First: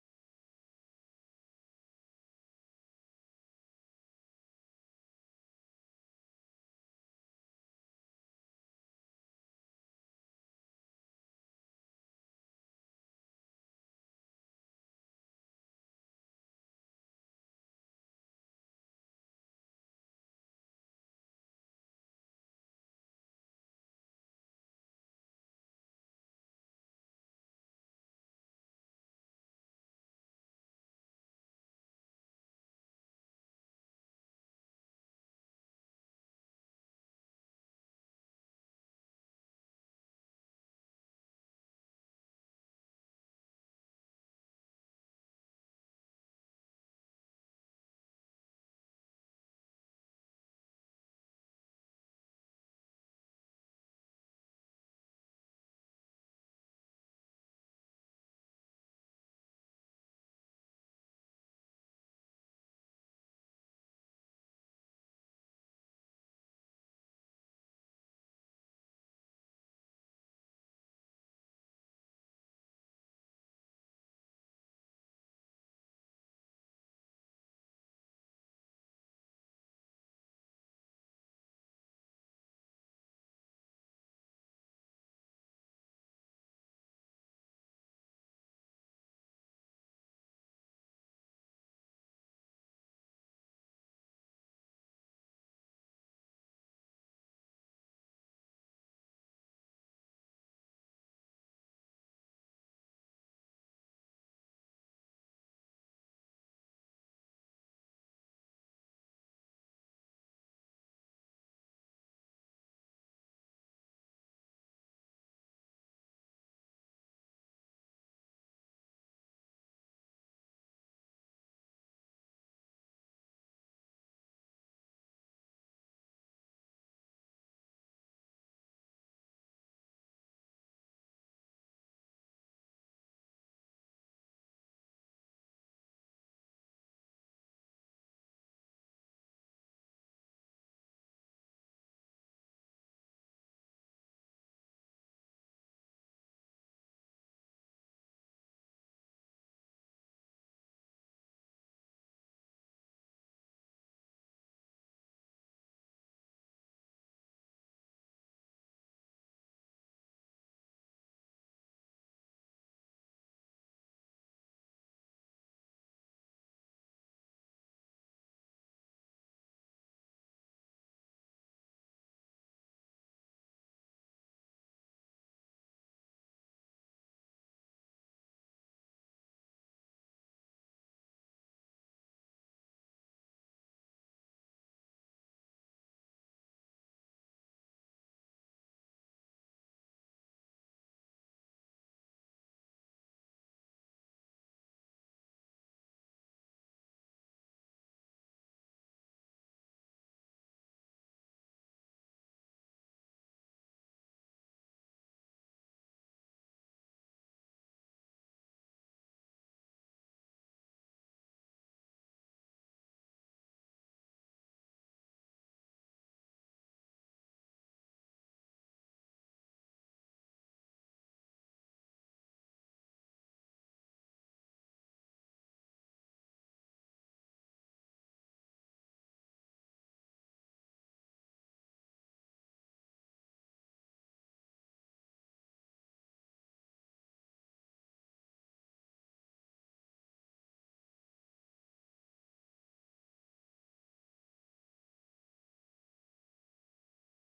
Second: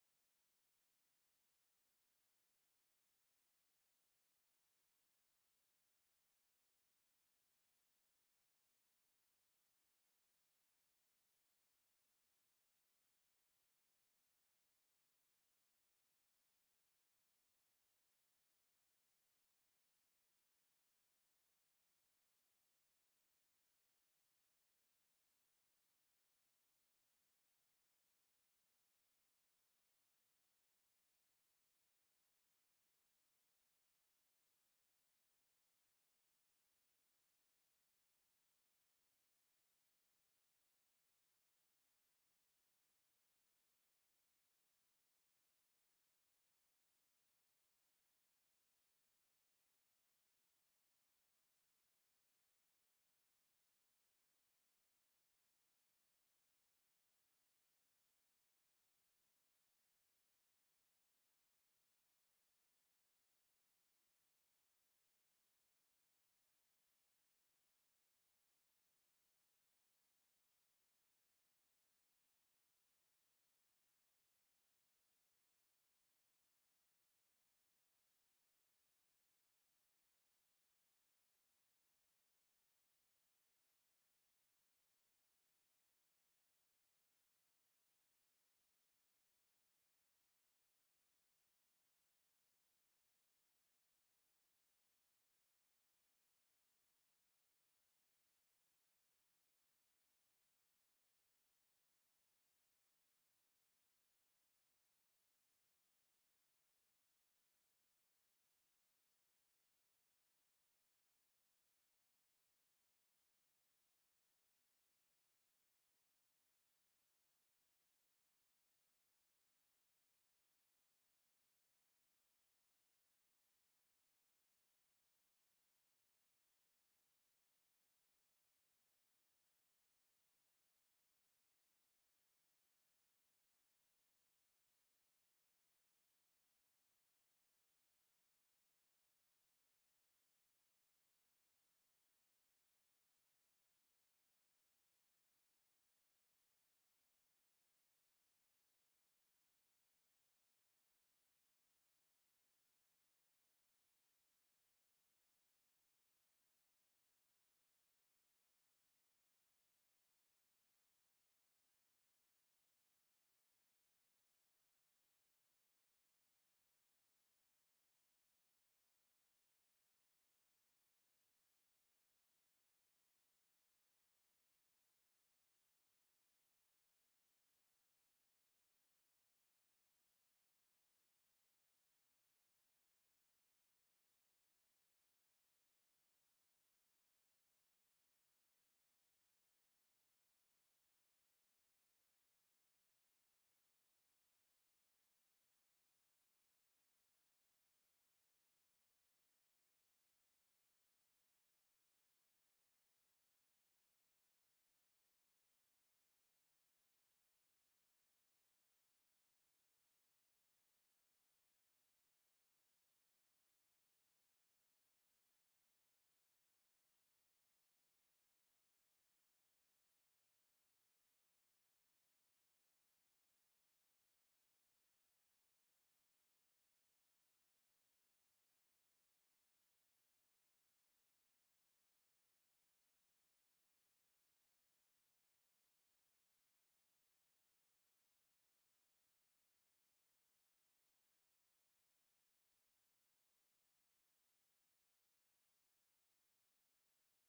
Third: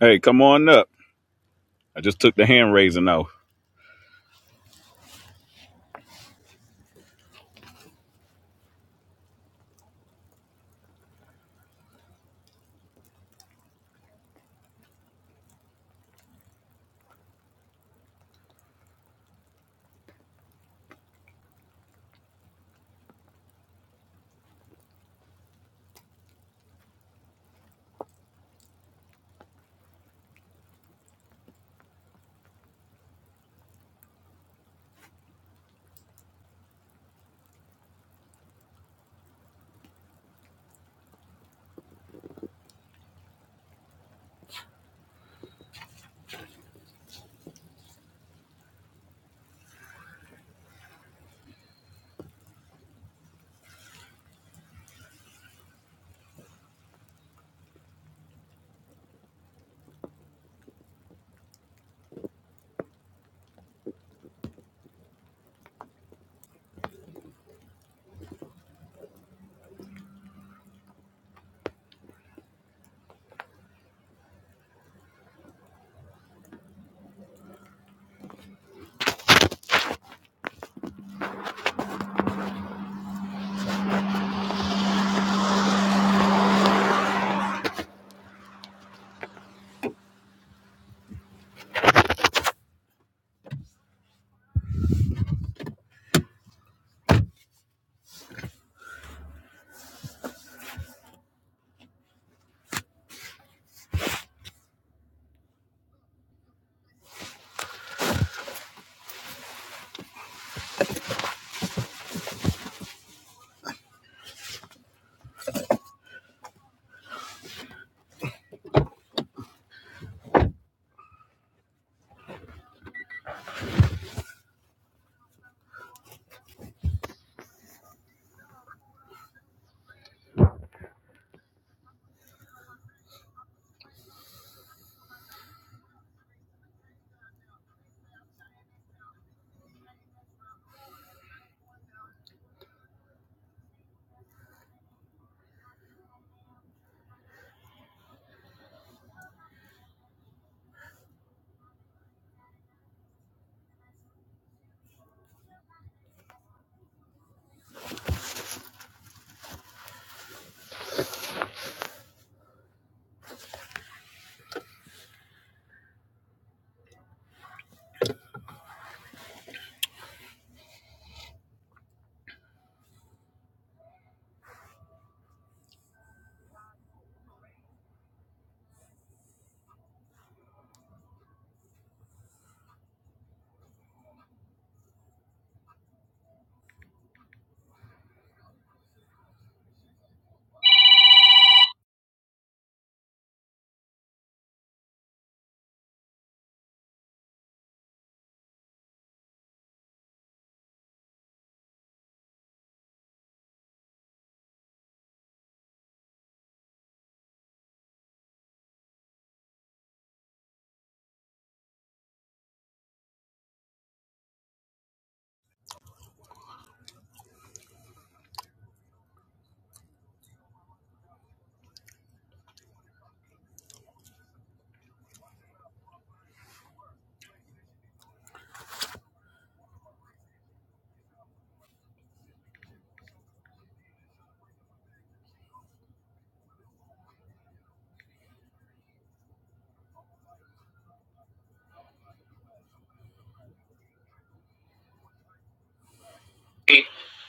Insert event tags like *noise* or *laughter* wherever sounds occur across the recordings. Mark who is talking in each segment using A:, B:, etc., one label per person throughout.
A: Hey, come on up. I just took the hand raising off.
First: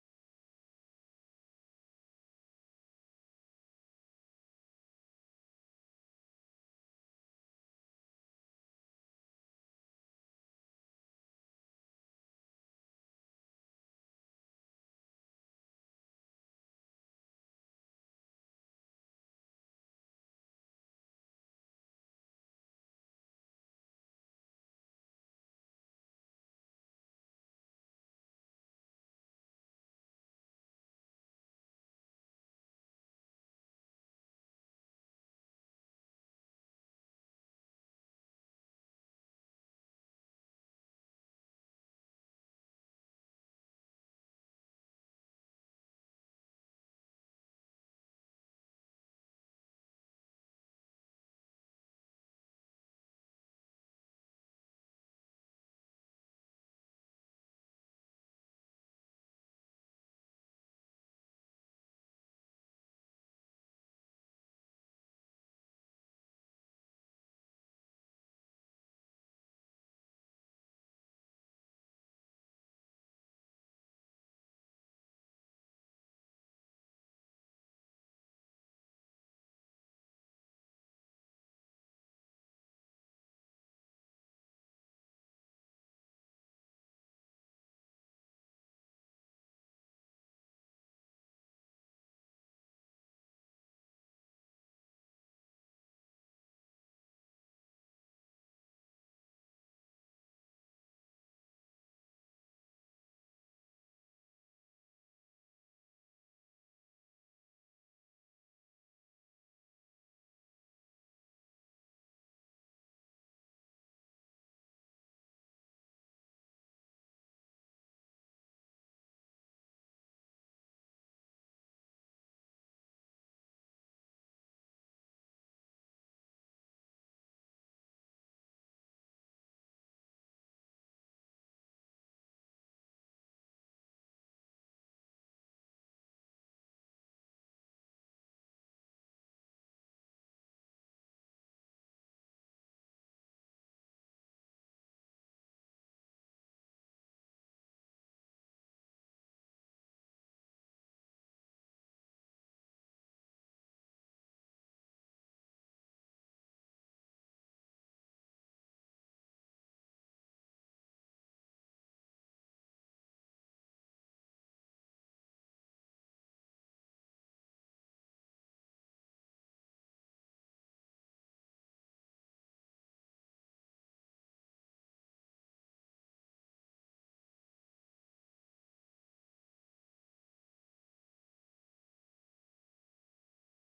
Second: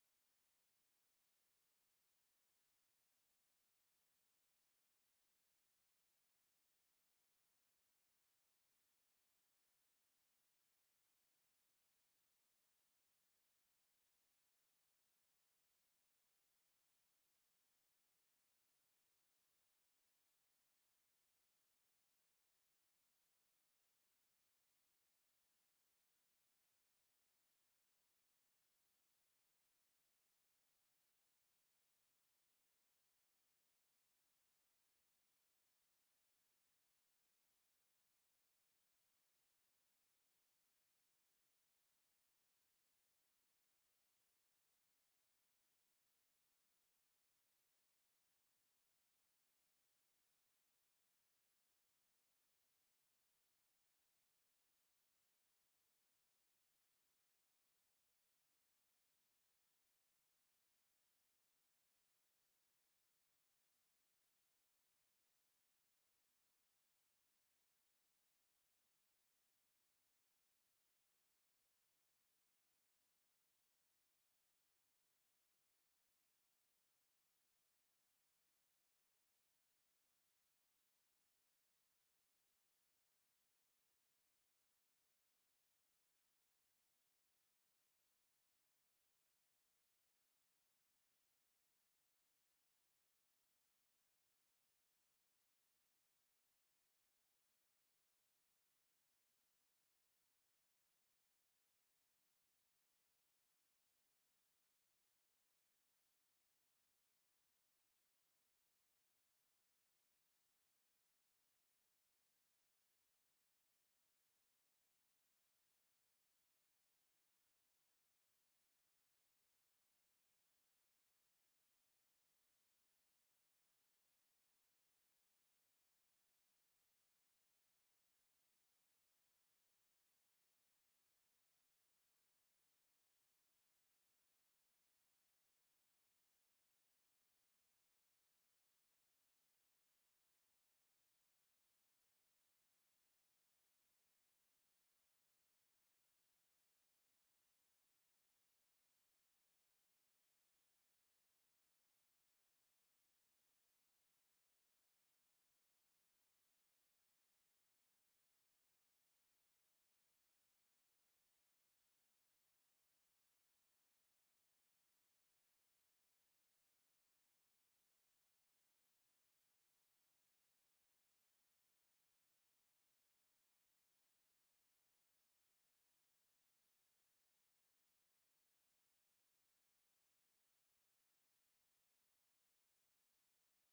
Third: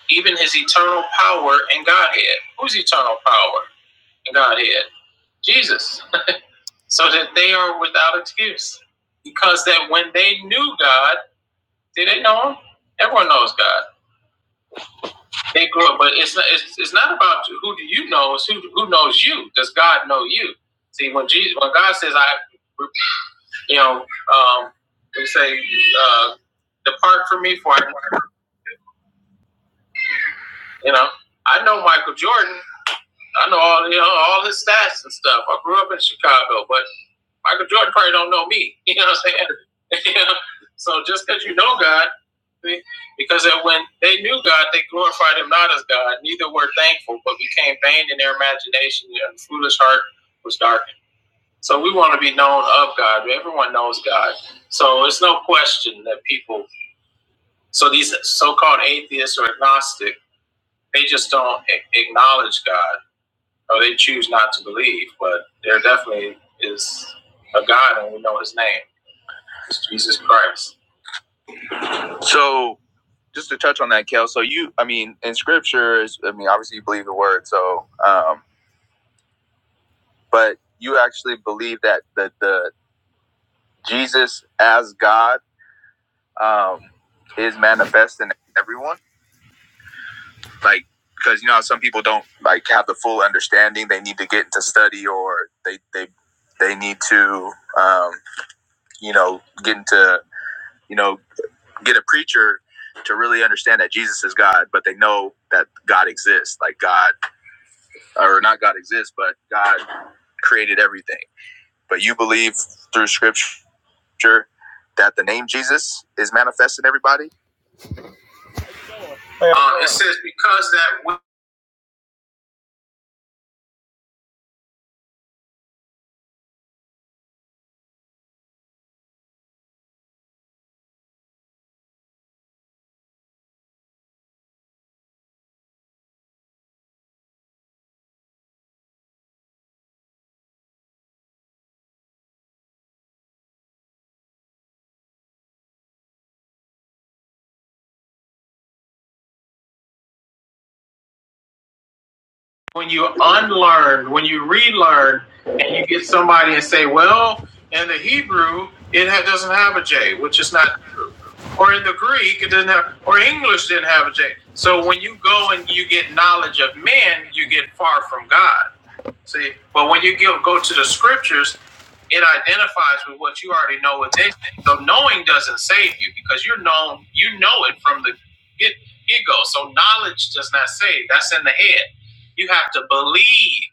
A: Even his eternal power and Godhead. Who's eternal power and Godhead? Jesus. *laughs* So that they are without excuse. Because that when they knew God, did they know him? Everyone knows God. They grew up, but it's not, it's, it's not about who do you know, it's who, who knows you. Does God know you? See, when Jesus, when God says, I, you know, um, we say, uh, depart from me for I You know, I know Michael Jordan. I know all you know, all his stats and stuff. I grew up in Chicago, but Michael Jordan probably don't know me. *laughs* You know what I'm saying? *laughs* you know? So just because you know God, because when they knew God, they glorified Him not as God. Neither were thankful, but became vain in their imagination, and the foolish heart was darkened. So we want to be known of God. Everyone knows God. So it's no question that people. So these so-called atheists or agnostic, they just don't acknowledge God or they choose not to believe, but there definitely is a God, and we know His name. It's Jesus Christ. So just to touch on that, Kel. So you, I mean, in scripture, I mean, obviously you believe the word. So, um, but you actually believe that the the Jesus as God um, is manifest in everyone, like because you know some people don't like have the full understanding. They need to get into study, or they they they need to um, you know get into you know, get a preacher to really understand that Jesus is God, but they know that God exists. Like God, or not God exists, but God created everything. But you believe through scripture that the name Jesus is manifest in everybody? Uh, it says, because that. when you unlearn, when you relearn, and you get somebody and say, well, in the Hebrew, it doesn't have a J, which is not true. Or in the Greek, it doesn't have, or English didn't have a J. So when you go and you get knowledge of men, you get far from God. See, but when you go go to the scriptures, it identifies with what you already know within. So knowing doesn't save you because you're known, you know it from the get, get go. So knowledge does not save. That's in the head. You have to believe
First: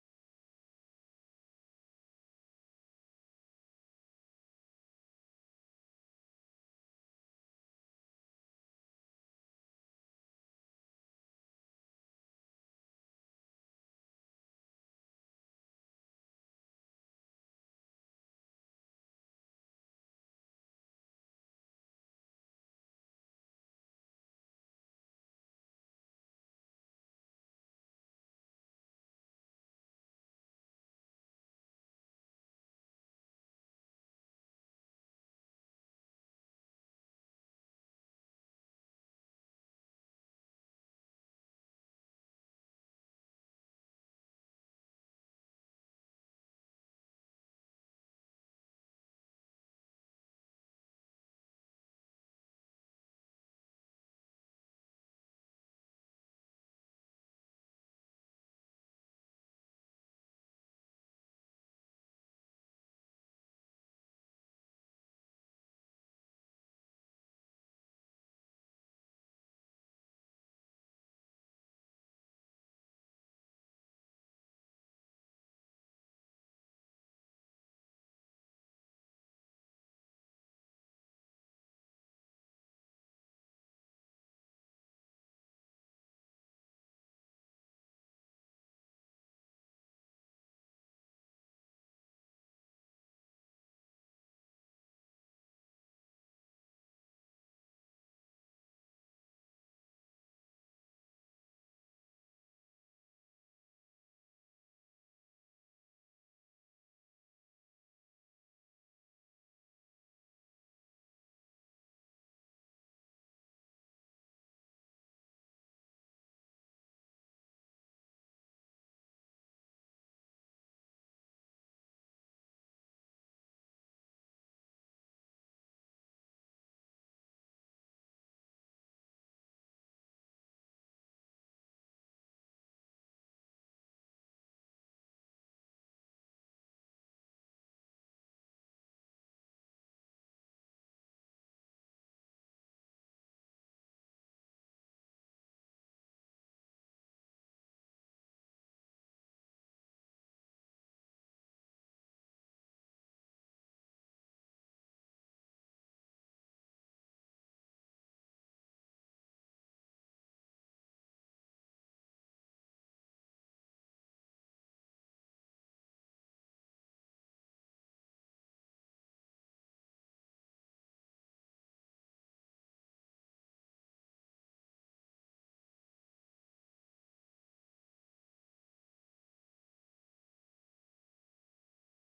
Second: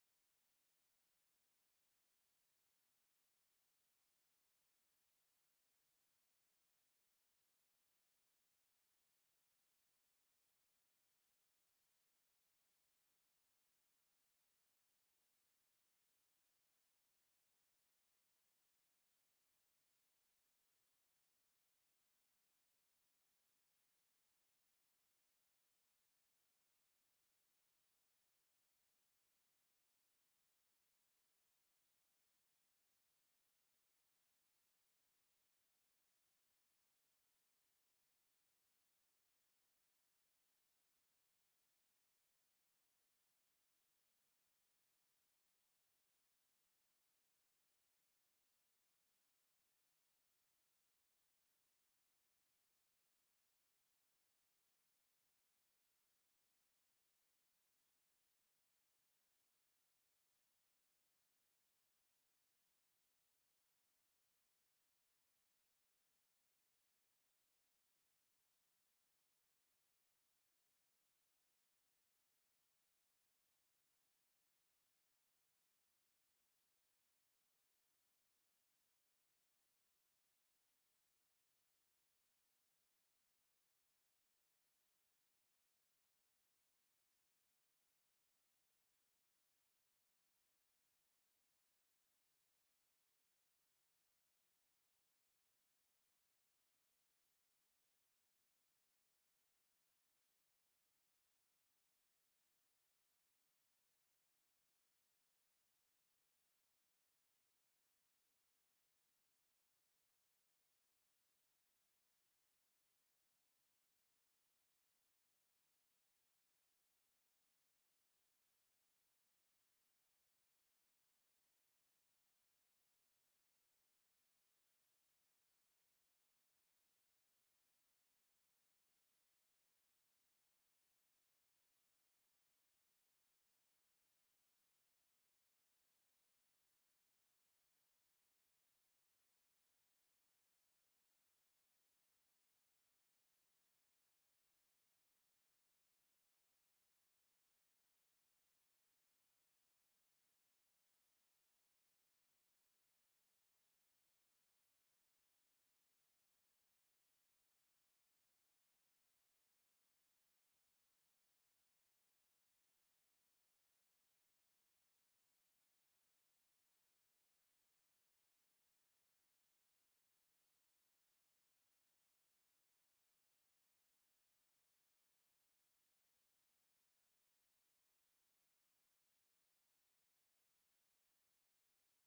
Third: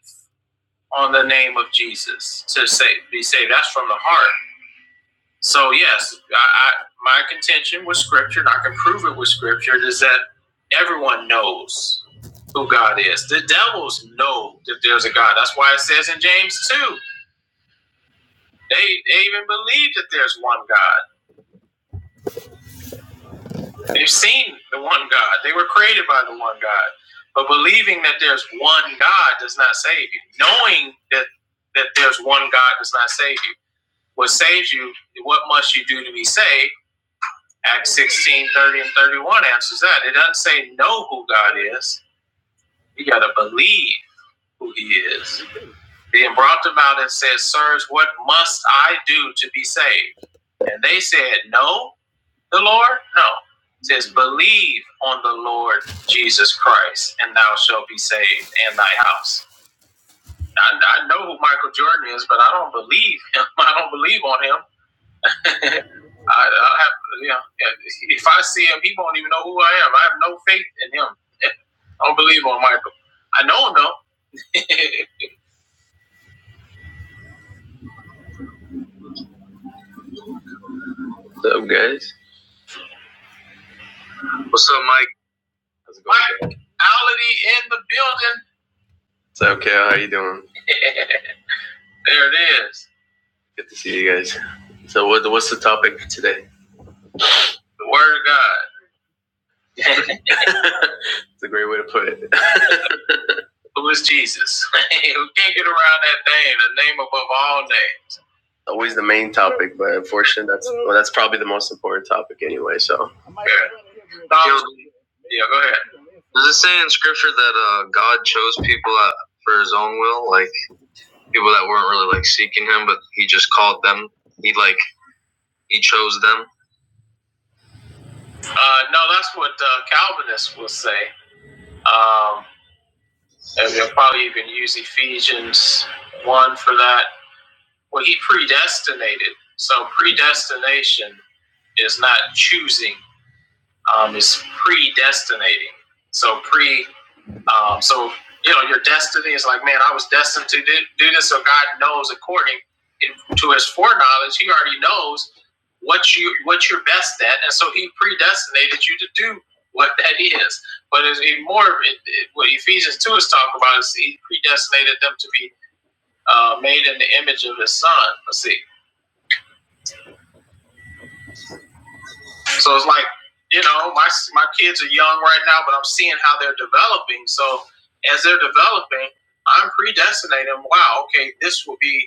A: on the name of Jesus to save, be saved. That's from the heart. So yes, I, I my contention with Scripture, and I can prove it with Scripture, is that everyone knows who God is. The devils know that there's a God. That's why it says in James two, they they even believe that there's one God. They've seen the one God. They were created by the one God. But believing that there's one God does not save you. Knowing that that there's one God does not save you. What saves you? What must you do to be saved? Acts 16 30 and 31 answers that. It doesn't say know who God is. You got to believe who he is. Then brought them out and said, Sirs, what must I do to be saved? And they said, Know the Lord? No. It says, Believe on the Lord Jesus Christ, and thou shalt be saved and thy house. I, I know who Michael Jordan is, but I don't believe him. *laughs* I don't believe on him. *laughs* I, I have, you know, yeah, if I see him, he won't even know who I am. I have no faith in him. *laughs* I don't believe on Michael. I know him though. *laughs* What's up, guys? What's up, Mike? How's it going? Mike Ality in the building. What's up, Cal? How you doing? *laughs* there it is. Good to see you guys. So, what, what's the topic today? The Word of God. It's *laughs* a great way to put it. Who is Jesus? *laughs* We can't get around that name? The name above all names. always the main topic, but unfortunately, that's well, that's probably the most important topic anyway. So Yeah. No, yeah, go ahead. Uh, no, that's what uh, Calvinists will say. Um, and they'll probably even use Ephesians 1 for that. Well, he predestinated. So predestination is not choosing, um, it's predestinating. So pre Um, so you know, your destiny is like, man, I was destined to do, do this. So God knows, according to His foreknowledge, He already knows what you what you're best at, and so He predestinated you to do what *laughs* that is. But it's more it, it, what Ephesians two is talking about is He predestinated them to be uh, made in the image of His Son. Let's see. So it's like, you know, my my kids are young right now, but I'm seeing how they're developing. So as they're developing, I'm predestinating. Wow, okay, this will be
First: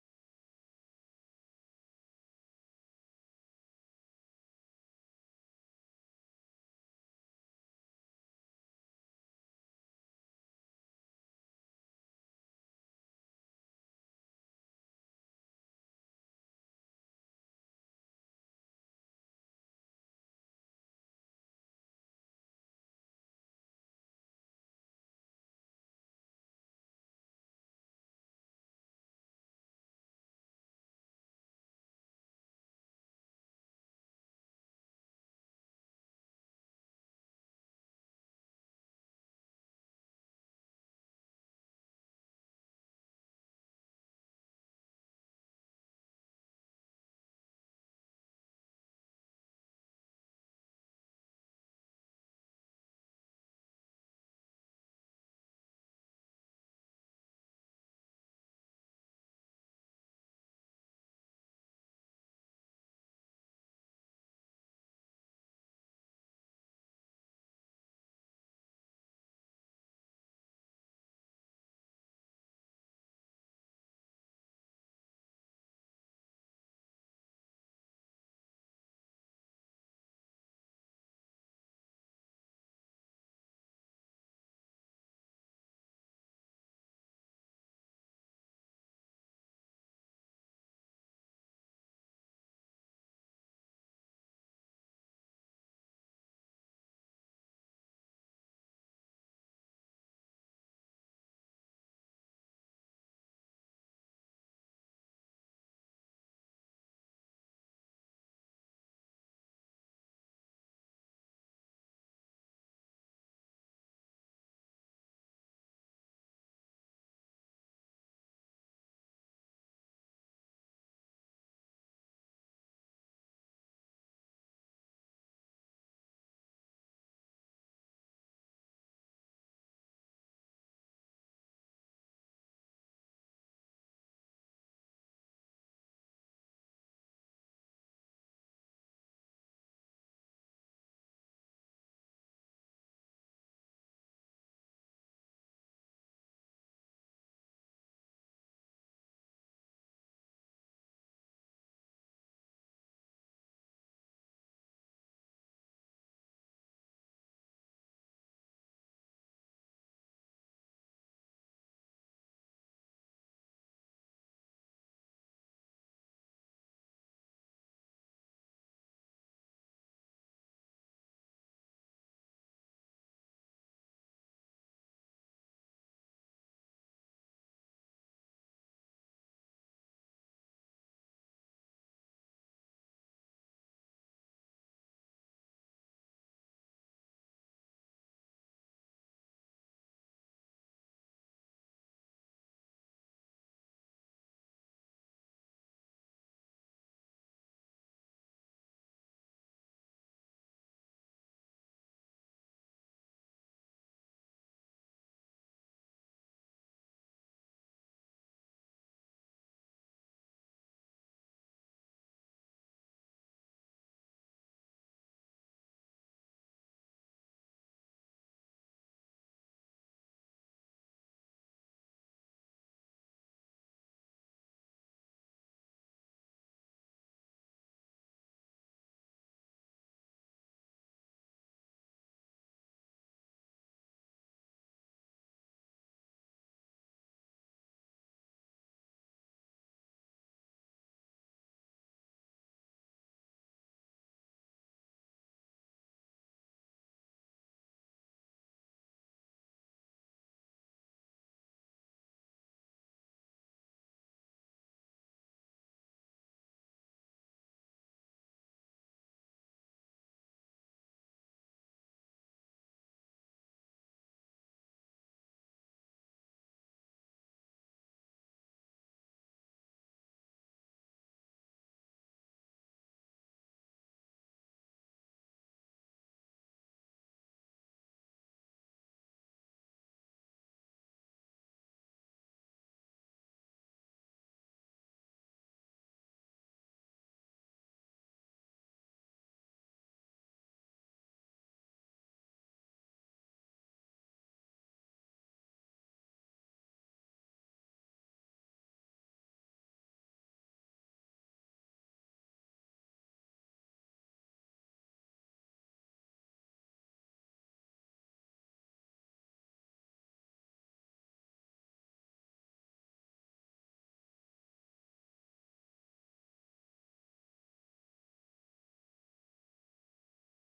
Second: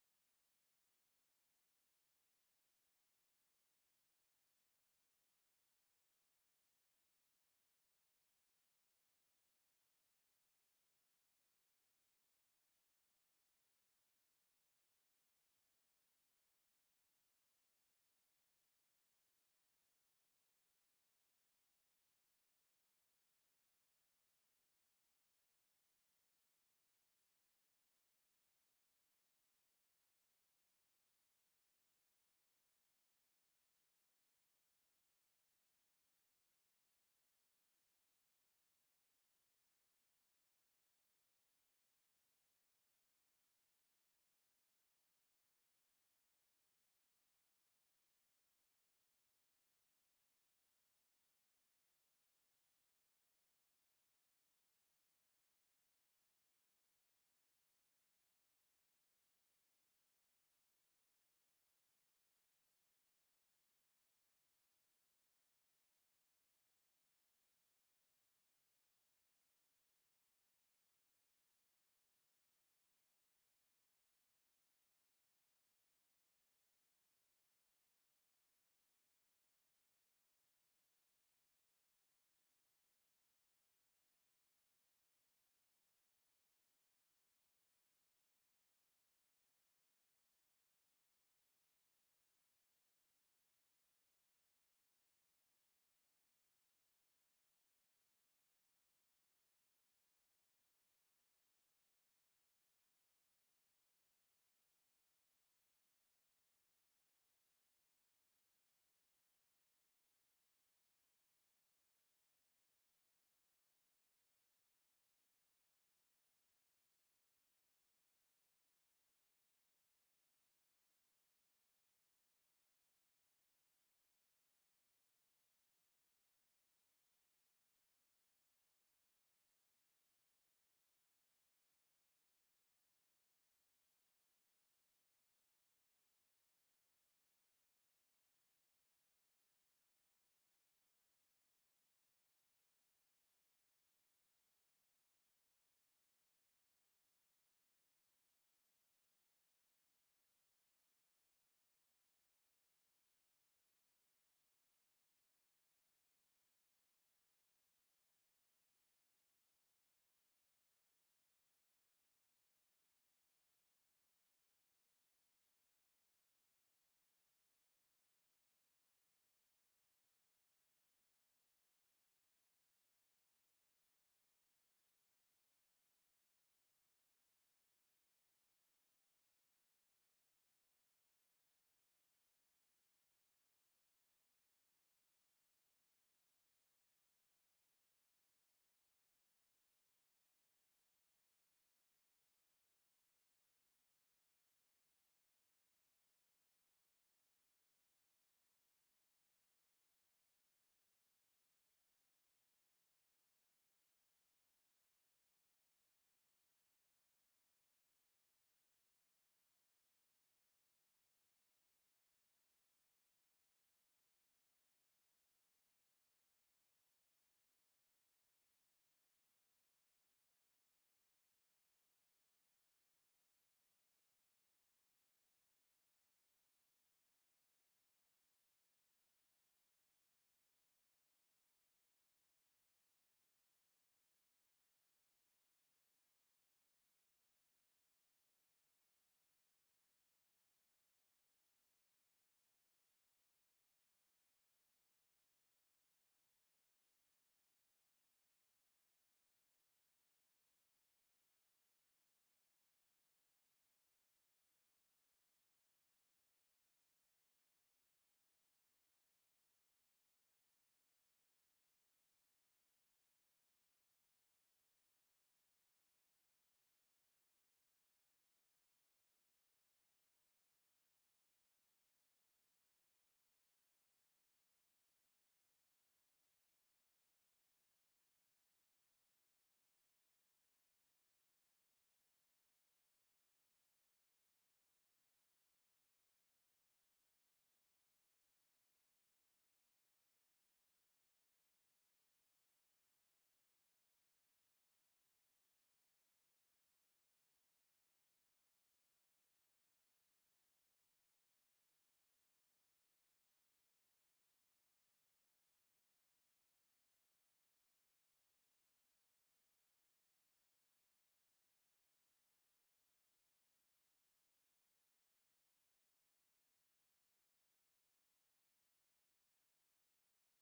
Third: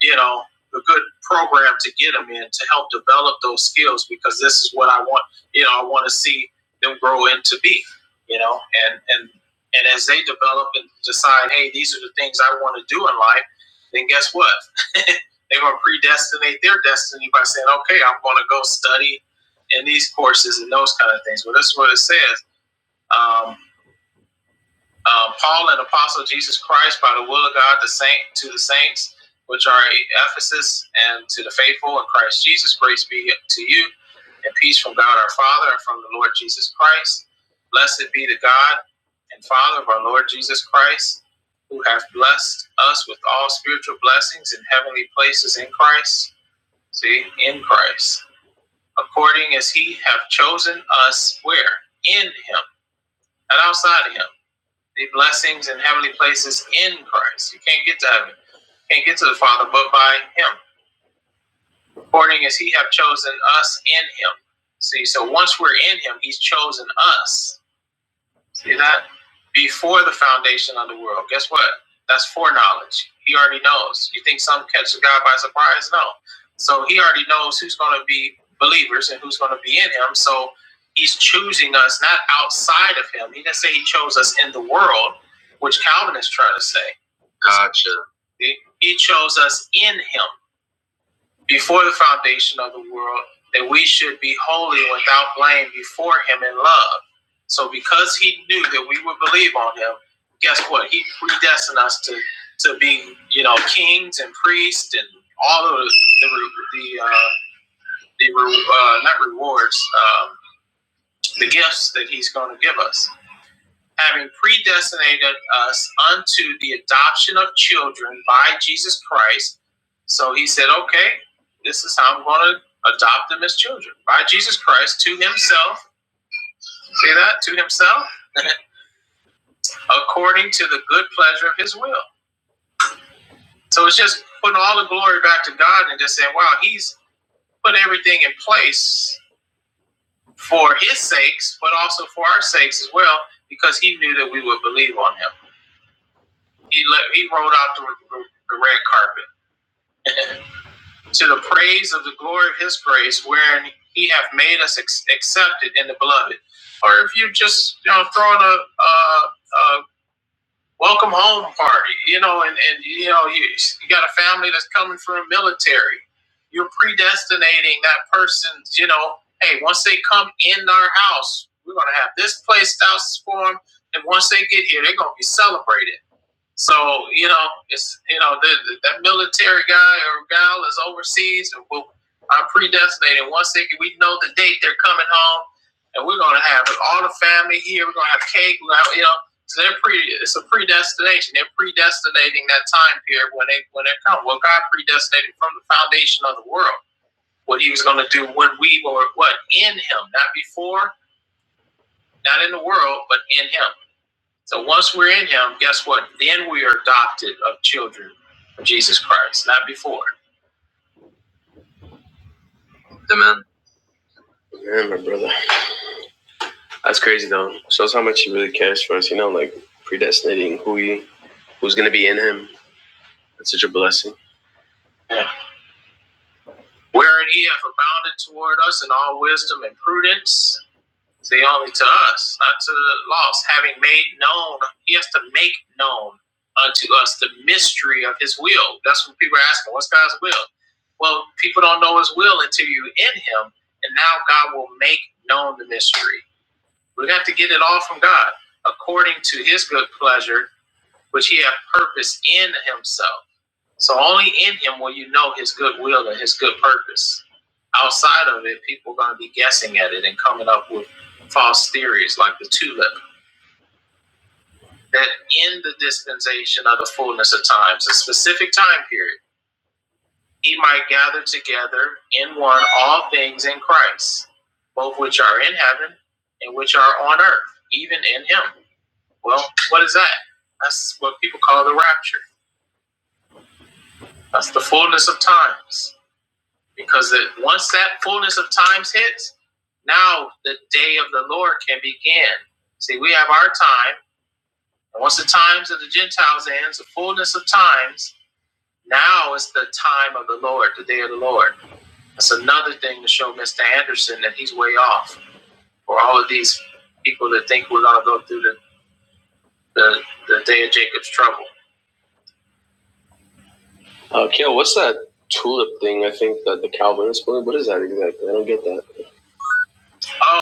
A: you know, a good program to get them in to help develop those skills because this is what I want, you know, I want to see them grow into be, you know, and and and as they develop and decide, hey, these are the things I want to do in life, then guess what? *laughs* They're going to predestinate their destiny by saying, okay, I'm going to go study in these courses and those kind of things. Well, that's what it says. Um, uh, Paul, an apostle of Jesus Christ, by the will of God, the saint to the saints which are at Ephesus, and to the faithful in Christ Jesus, grace be to you, and peace from God our Father and from the Lord Jesus Christ. Blessed be the God and Father of our Lord Jesus Christ, who hath blessed us with all spiritual blessings in heavenly places in Christ. See, in Christ, according as He hath chosen us, where in Him, not outside of Him the blessings and heavenly places in Christ. You can't get to heaven, can't get to the Father, but by Him. According as He have chosen us in Him. See, so once we're in Him, He's chosen us See that? Before the foundation of the world. Guess what? That's foreknowledge. He already knows. You think some catches God by surprise? No. So he already knows who's going to be believers and who's going to be in him. So he's choosing us not outside of him. He didn't say he chose us in the world, which Calvin is trying to say. Gotcha. He, he chose us in him before the foundation of the world that we should be holy without blame before him in love. So because he knew that we would believe on him, guess what? He predestined us to to be, you know, kings and priests and all of the the the, uh, the uh, not rewards, um, the gifts that he's going to give us having predestinated us unto the adoption of children by Jesus Christ. So he said, okay, this is how I'm going to adopt them as children by Jesus Christ to himself. See that? To himself, *laughs* according to the good pleasure of his will. So it's just putting all the glory back to God and just saying, wow, he's put everything in place for his sakes, but also for our sakes as well, because he knew that we would believe on him. He, let, he rolled out the, the red carpet to the praise of the glory of his grace, wherein he hath made us ex- accepted in the beloved. Or if you just, you know, throwing a, a, a welcome home party, you know, and, and you know, you, you got a family that's coming from the military, you're predestinating that person, you know, hey, once they come in our house, we're going to have this placed out for them. And once they get here, they're going to be celebrated. So you know, it's you know the, the, that military guy or gal is overseas. and we- I'm predestinated. Once they we know the date they're coming home, and we're gonna have all the family here. We're gonna have cake. We're gonna have, you know, so they're pre. It's a predestination. They're predestinating that time period when they when they come. Well, God predestinated from the foundation of the world what He was gonna do when we were what in Him, not before, not in the world, but in Him. So once we're in him, guess what? Then we are adopted of children of Jesus Christ, not before. Amen. Amen, my brother. That's crazy though. Shows how much he really cares for us, you know, like predestinating who he who's gonna be in him. That's such a blessing. Yeah. Wherein he hath abounded toward us in all wisdom and prudence, See, only to us, not to the lost, having made known, he has to make known unto us the mystery of his will. That's what people are asking, what's God's will? Well, people don't know his will until you're in him, and now God will make known the mystery. We have to get it all from God, according to his good pleasure, which he hath purposed in himself. So only in him will you know his good will and his good purpose. Outside of it, people are going to be guessing at it and coming up with false theories like the tulip. That in the dispensation of the fullness of times, a specific time period, he might gather together in one all things in Christ, both which are in heaven and which are on earth, even in him. Well, what is that? That's what people call the rapture. That's the fullness of times because it, once that fullness of times hits, now the day of the Lord can begin. See, we have our time, and once the times of the Gentiles ends, the fullness of times, now is the time of the Lord, the day of the Lord. That's another thing to show Mr. Anderson that he's way off for all of these people that think we're going to go through the, the, the day of Jacob's trouble. Uh, Kale, what's that tulip thing? I think that the Calvinist believe. What is that exactly? I don't get that. Oh,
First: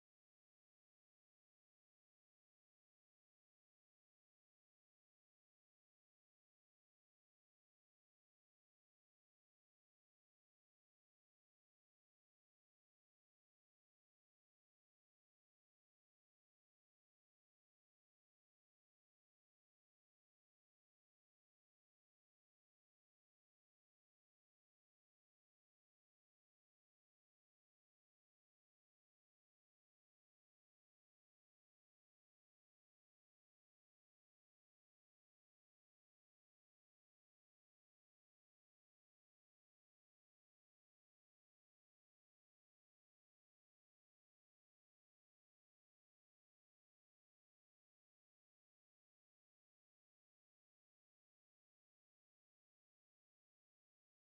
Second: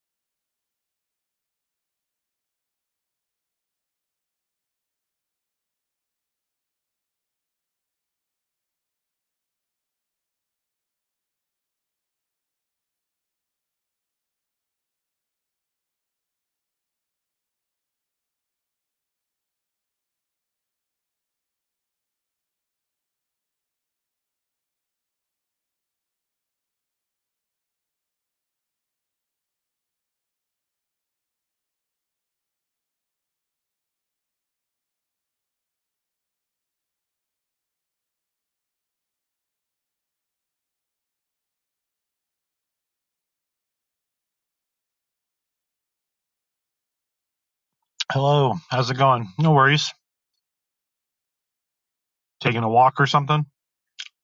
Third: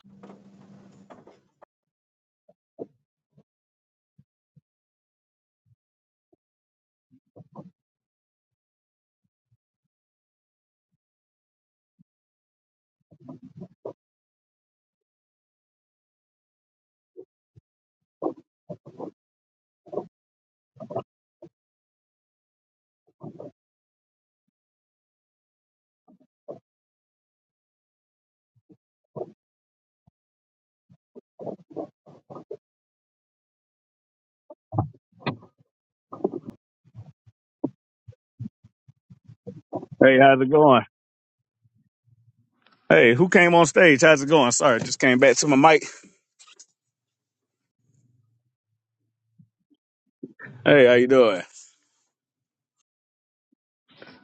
A: Hey, how's it going? Hey, who came on stage? How's it going? Sorry, just came back to my mic.
B: Hello, how's it going? No worries.
A: Hey, how you doing?
B: Taking a walk or something?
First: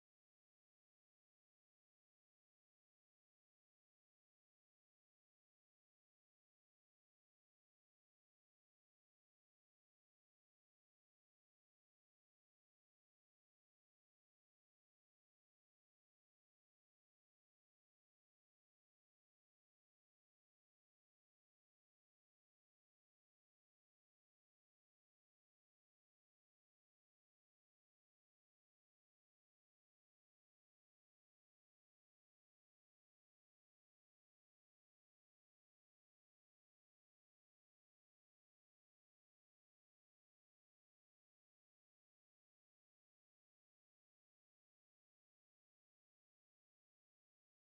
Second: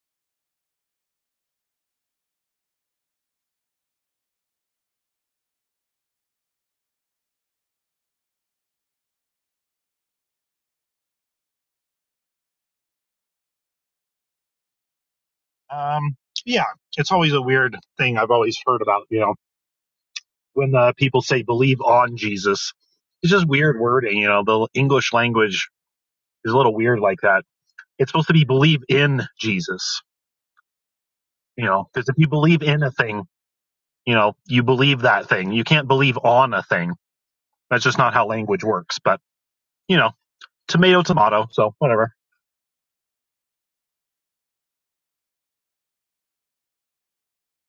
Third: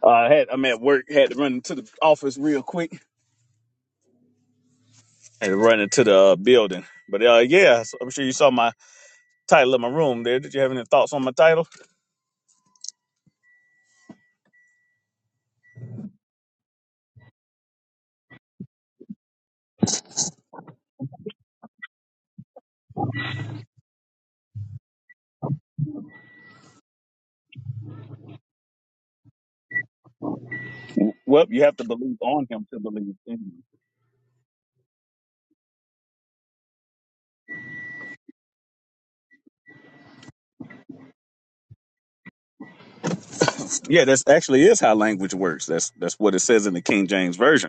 A: Uh, I had I'm at work. Had to run into the office real quick. Had to run into the uh, building. But uh, yeah, so I'm sure you saw my title of my room there. Did you have any thoughts on my title?
B: Um, yeah, it's always a weird thing I've always heard about, you know, when uh, people say believe on Jesus. It's just weird wording, you know, the English language is a little weird like that. It's supposed to be believe in Jesus,
A: Well, you
B: you
A: have to
B: know, because if
A: believe
B: you
A: on
B: believe
A: him to
B: in a
A: believe
B: thing,
A: in him.
B: you know, you believe that thing. You can't believe on a thing. That's just not how language works, but, you know, tomato, tomato, so whatever.
A: Yeah, that's actually is how language works. That's that's what it says in the King James version.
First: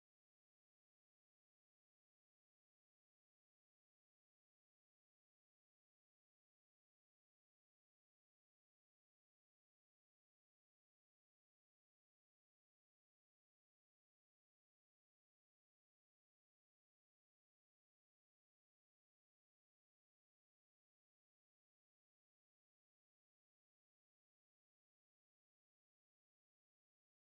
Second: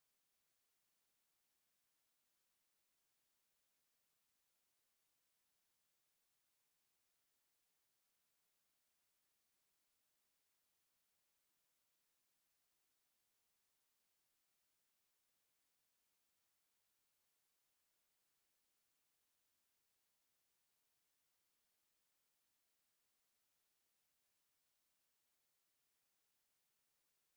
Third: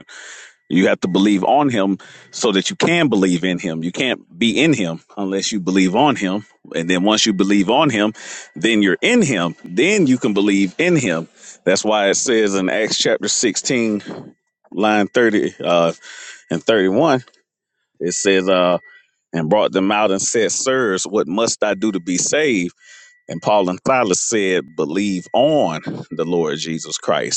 A: You have to believe on him so that you can believe in him. You can't be in him unless you believe on him. And then once you believe on him, then you're in him. Then you can believe in him. That's why it says in Acts chapter 16, line 30 uh, and 31, it says, uh, and brought them out and said, Sirs, what must I do to be saved? And Paul and Silas said, Believe on the Lord Jesus Christ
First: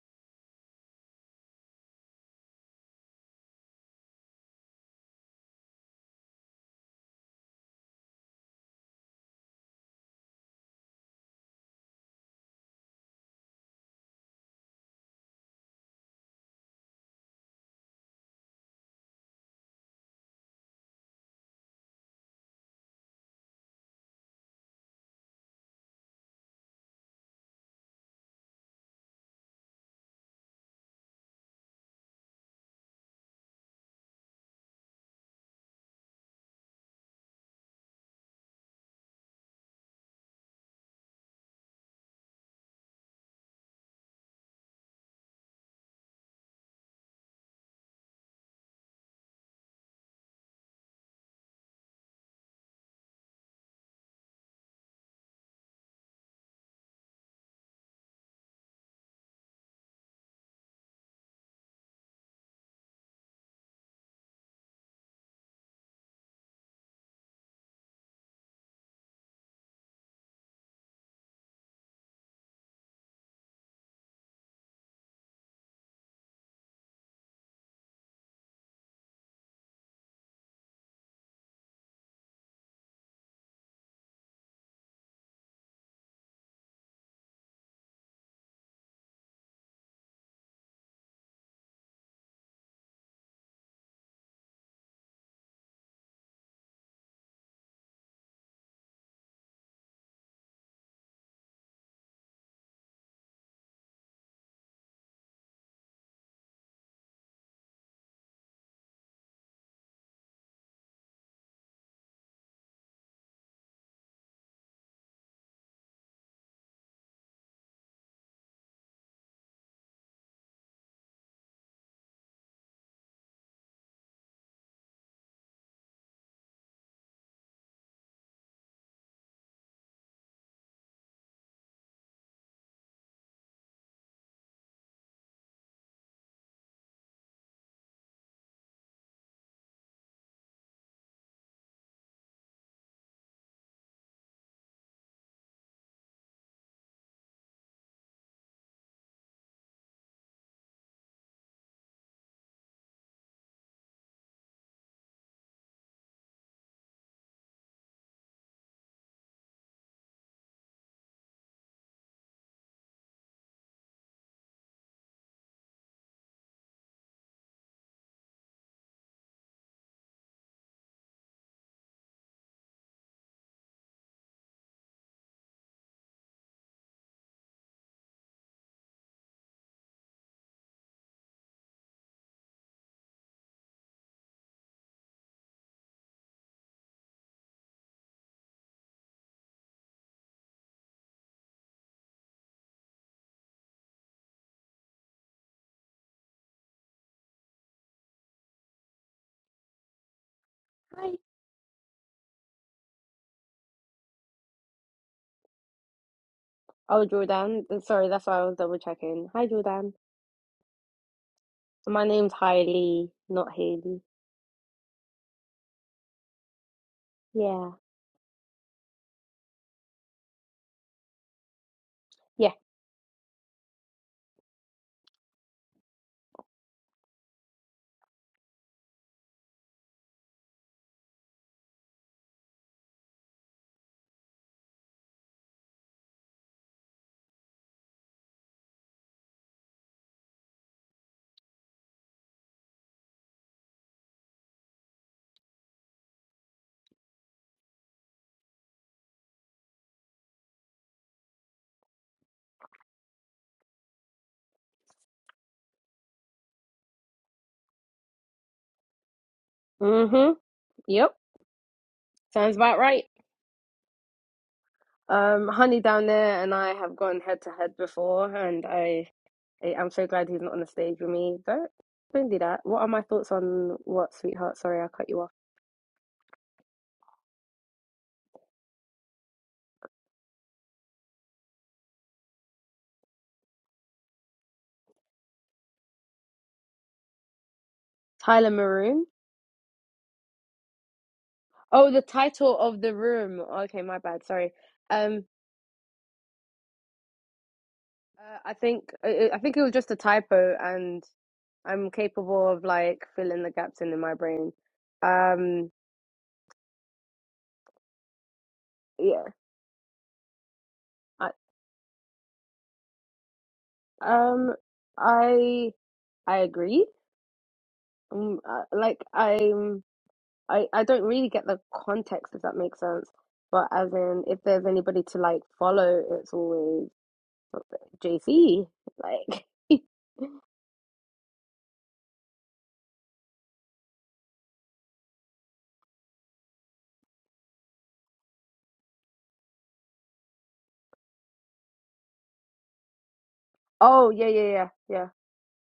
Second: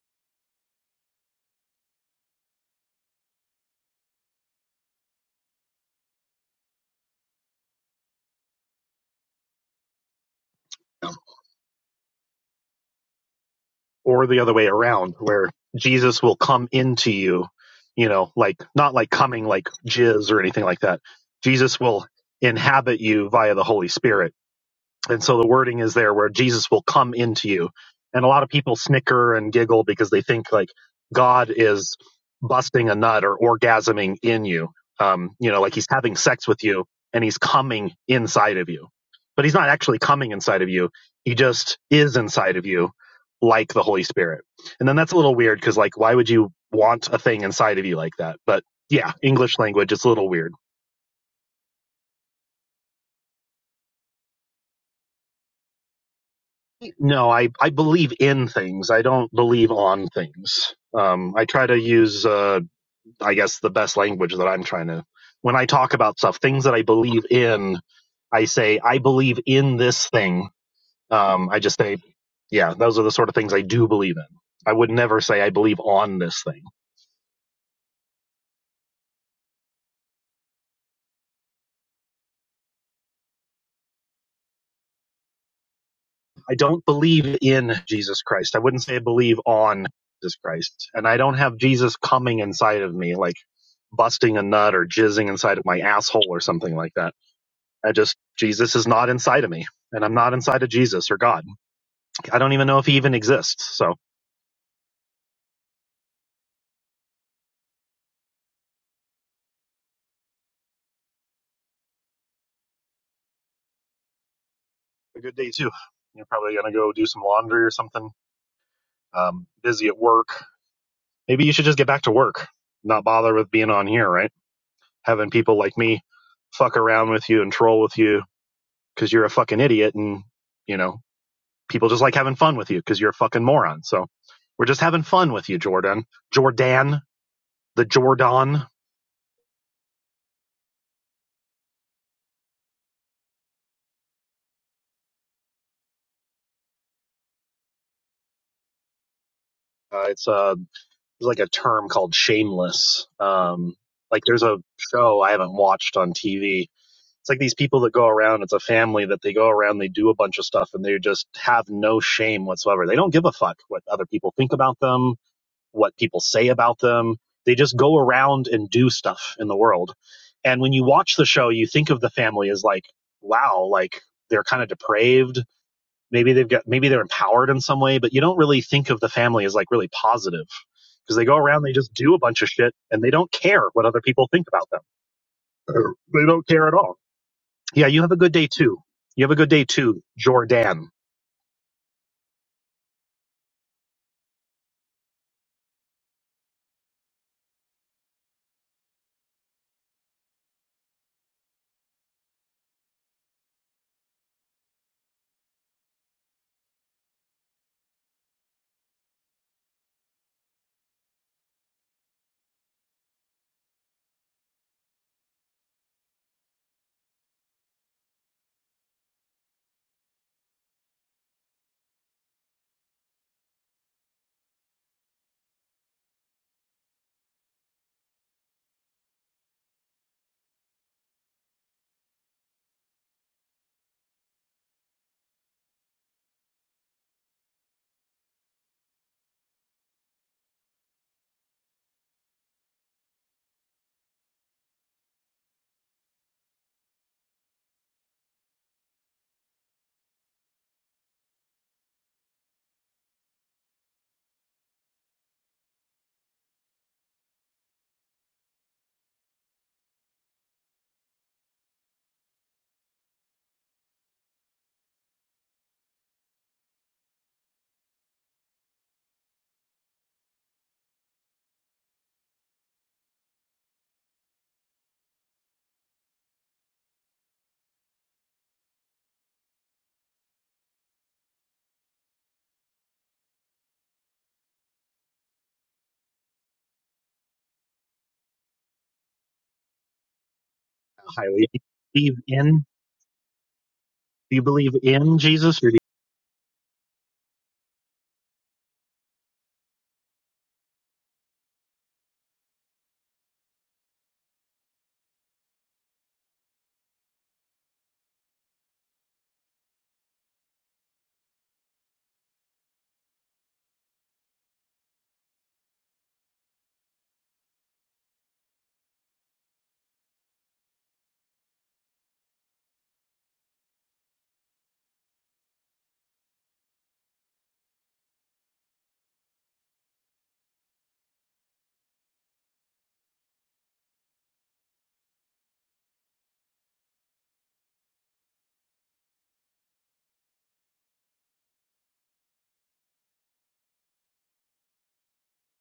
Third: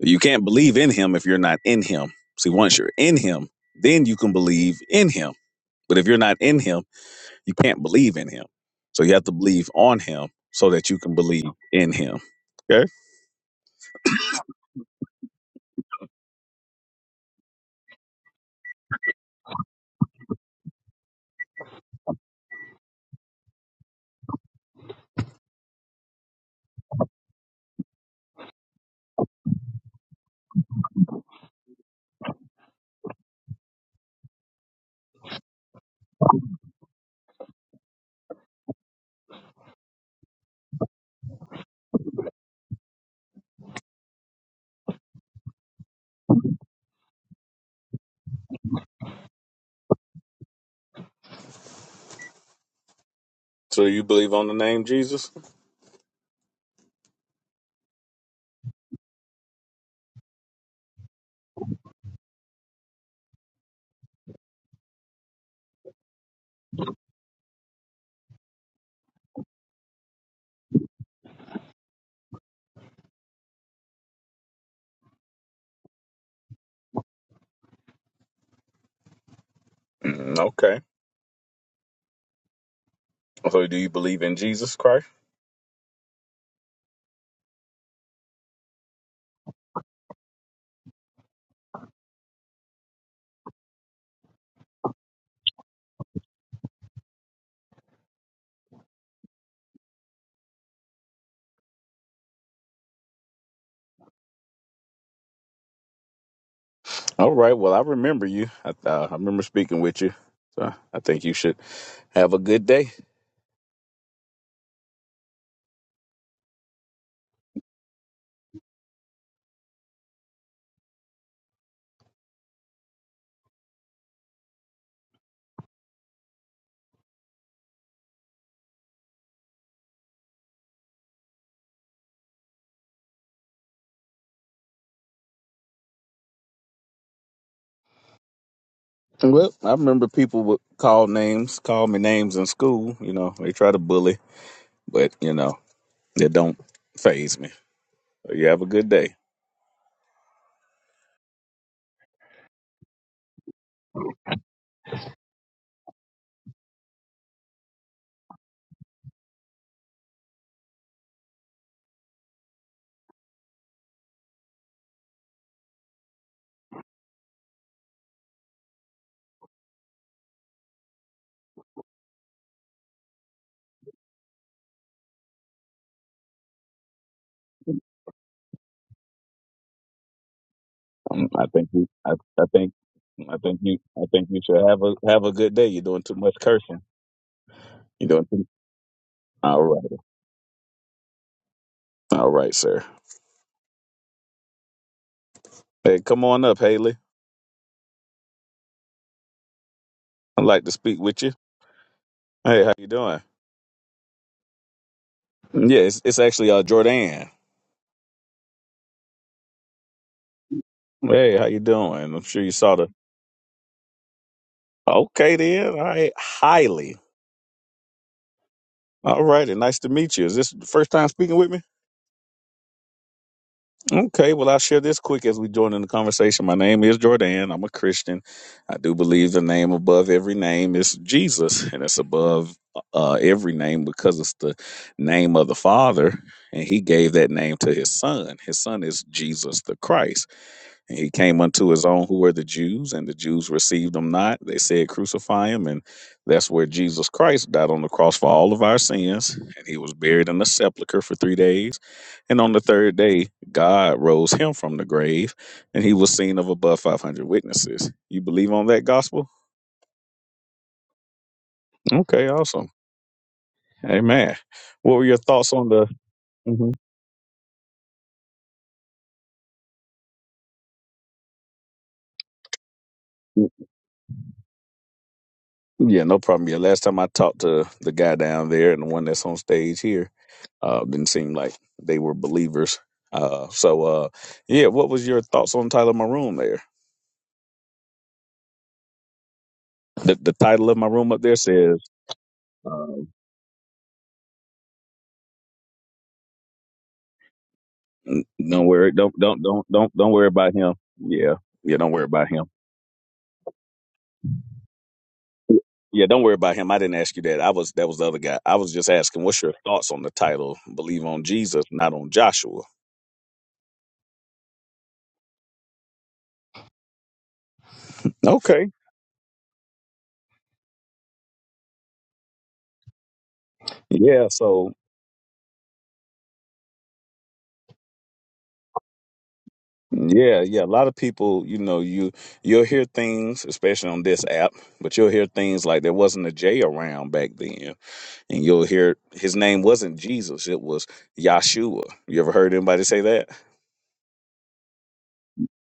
A: you can't believe in him if you're not in him. See, once you're in him, then you can believe in him. But if you're not in him, you can't believe in him. So you have to believe on him so that you can believe in him. Okay?
B: or the other way around where Jesus will come into you, you know, like not like coming like jizz or anything like that. Jesus will inhabit you via the Holy Spirit and so the wording is there where Jesus will come into you. And a lot of people snicker and giggle because they think like God is busting a nut or orgasming in you. Um, you know, like he's having sex with you and he's coming inside of you. But he's not actually coming inside of you. He just is inside of you like the Holy Spirit. And then that's a little weird because like why would you want a thing inside of you like that? But yeah, English language, it's a little weird.
A: So you believe on the name Jesus?
B: No, I, I believe in things. I don't believe on things. Um, I try to use, uh, I guess, the best language that I'm trying to. When I talk about stuff, things that I believe in, I say, I believe in this thing. Um, I just say, yeah, those are the sort of things I do believe in. I would never say I believe on this thing.
A: Mm, okay. So do you believe in Jesus Christ?
B: I don't believe in Jesus Christ. I wouldn't say I believe on Jesus Christ. And I don't have Jesus coming inside of me, like busting a nut or jizzing inside of my asshole or something like that. I just Jesus is not inside of me, and I'm not inside of Jesus or God. I don't even know if He even exists. So
A: All right. Well, I remember you. I, uh, I remember speaking with you. So I think you should have a good day.
B: a good day too. You're probably gonna go do some laundry or something. Um, busy at work. Maybe you should just get back to work. Not bother with being on here, right? Having people like me fuck around with you and troll with you because you're a fucking idiot, and you know people just like having fun with you because you're a fucking moron. So we're just having fun with you, Jordan. Jordan, the Jordan.
A: Well, I remember people would call names, call me names in school. You know, they try to bully, but you know, it don't phase me. So you have a good day.
B: Uh, it's a there's like a term called shameless. Um, like there's a show I haven't watched on TV. It's like these people that go around. It's a family that they go around. They do a bunch of stuff, and they just have no shame whatsoever. They don't give a fuck what other people think about them, what people say about them. They just go around and do stuff in the world. And when you watch the show, you think of the family as like, wow, like they're kind of depraved Maybe they've got maybe they're empowered in some way, but you don't really think of the family as like really positive because they
A: Um,
B: go
A: I
B: around
A: think
B: they
A: you,
B: just
A: I,
B: do a bunch
A: I
B: of
A: think
B: shit and they don't
A: I think
B: care
A: you
B: what other
A: I
B: people
A: think you
B: think
A: should
B: about
A: have
B: them.
A: a have a good day. You're
B: *clears throat*
A: doing too
B: They
A: much
B: don't care at
A: cursing.
B: all. Yeah, you
A: You're
B: have a
A: doing
B: good day
A: too
B: too. You have a good
A: all
B: day
A: right.
B: too, Jordan.
A: All right, sir. Hey, come on up, Haley. I'd like to speak
C: Hi.
A: with you. Hey, how you doing? Yeah, it's, it's actually uh
C: Oh,
A: Jordan.
C: Jordan. Th- Sorry, that's why I was double checking. Hi, Jordan.
A: Hey, how you
C: My
A: doing? I'm
C: name's
A: sure you saw the
C: Hailey, not Haley.
A: Okay then. All right. Highly.
C: Yeah.
A: All righty, nice to meet you. Is this the first time speaking with me?
C: Yeah.
A: Okay, well, I'll share this quick as we join in the conversation. My name is Jordan. I'm a Christian. I do believe the name above every name is Jesus, and it's above uh, every name because it's the name of the Father, and He gave that name to His Son. His Son is Jesus the Christ. And he came unto his own who were the Jews, and the Jews received him not. They said, Crucify him. And that's where Jesus Christ died on the cross for all of our sins. And he was buried in the sepulchre for three days. And on the third day, God rose him from the grave, and he was seen of above 500 witnesses. You believe on that gospel?
C: Mm-hmm. Yep.
A: Okay,
C: Sounds
A: awesome.
C: about right.
A: Amen. What were your
C: Um,
A: thoughts on
C: Honey
A: the.
C: down there and
A: Mhm.
C: I have gone head to head before, and I, I I'm so glad he's not on the stage with me. Don't don't do that. What are my thoughts on what, sweetheart? Sorry, I cut you off.
A: Yeah, no problem. Yeah, last time I talked to the guy down there and the one that's on stage here, uh, didn't seem like they were believers. Uh, so uh, yeah, what was your thoughts on title of my room there?
C: Tyler Maroon.
A: The, the title of my room up there
B: Highly. Do
A: says,
C: Oh,
B: you
C: the
B: believe
C: title
B: in?
C: of the
A: um,
C: room. Okay, my bad.
B: Do you
C: Sorry.
B: believe in
C: Um,
B: Jesus? Or do
A: n-
C: Uh, I
A: "Don't worry,
C: think
A: don't
C: I I
A: don't
C: think it
A: don't
C: was just
A: don't
C: a
A: don't worry about
C: typo,
A: him."
C: and
A: Yeah, yeah, don't
C: I'm
A: worry about him.
C: capable of like filling the gaps in in my brain. Um,
A: Yeah, don't worry about him. I didn't ask you that. I was that was the other guy. I was just asking,
C: yeah,
A: what's your thoughts on the title? Believe on
C: I
A: Jesus, not on Joshua.
C: um I I agree. Um, uh,
A: Okay.
C: like I'm I I don't really get the context if that makes sense. But as in,
A: Yeah.
C: if there's
A: So
C: anybody to like follow, it's always JC. Like,
A: Yeah, yeah. A lot of people, you know, you you'll hear things, especially on this app, but you'll hear things like there wasn't a J around back then, and you'll hear his name wasn't Jesus, it was Yahshua. You ever heard anybody say that?
C: *laughs* oh yeah, yeah, yeah, yeah.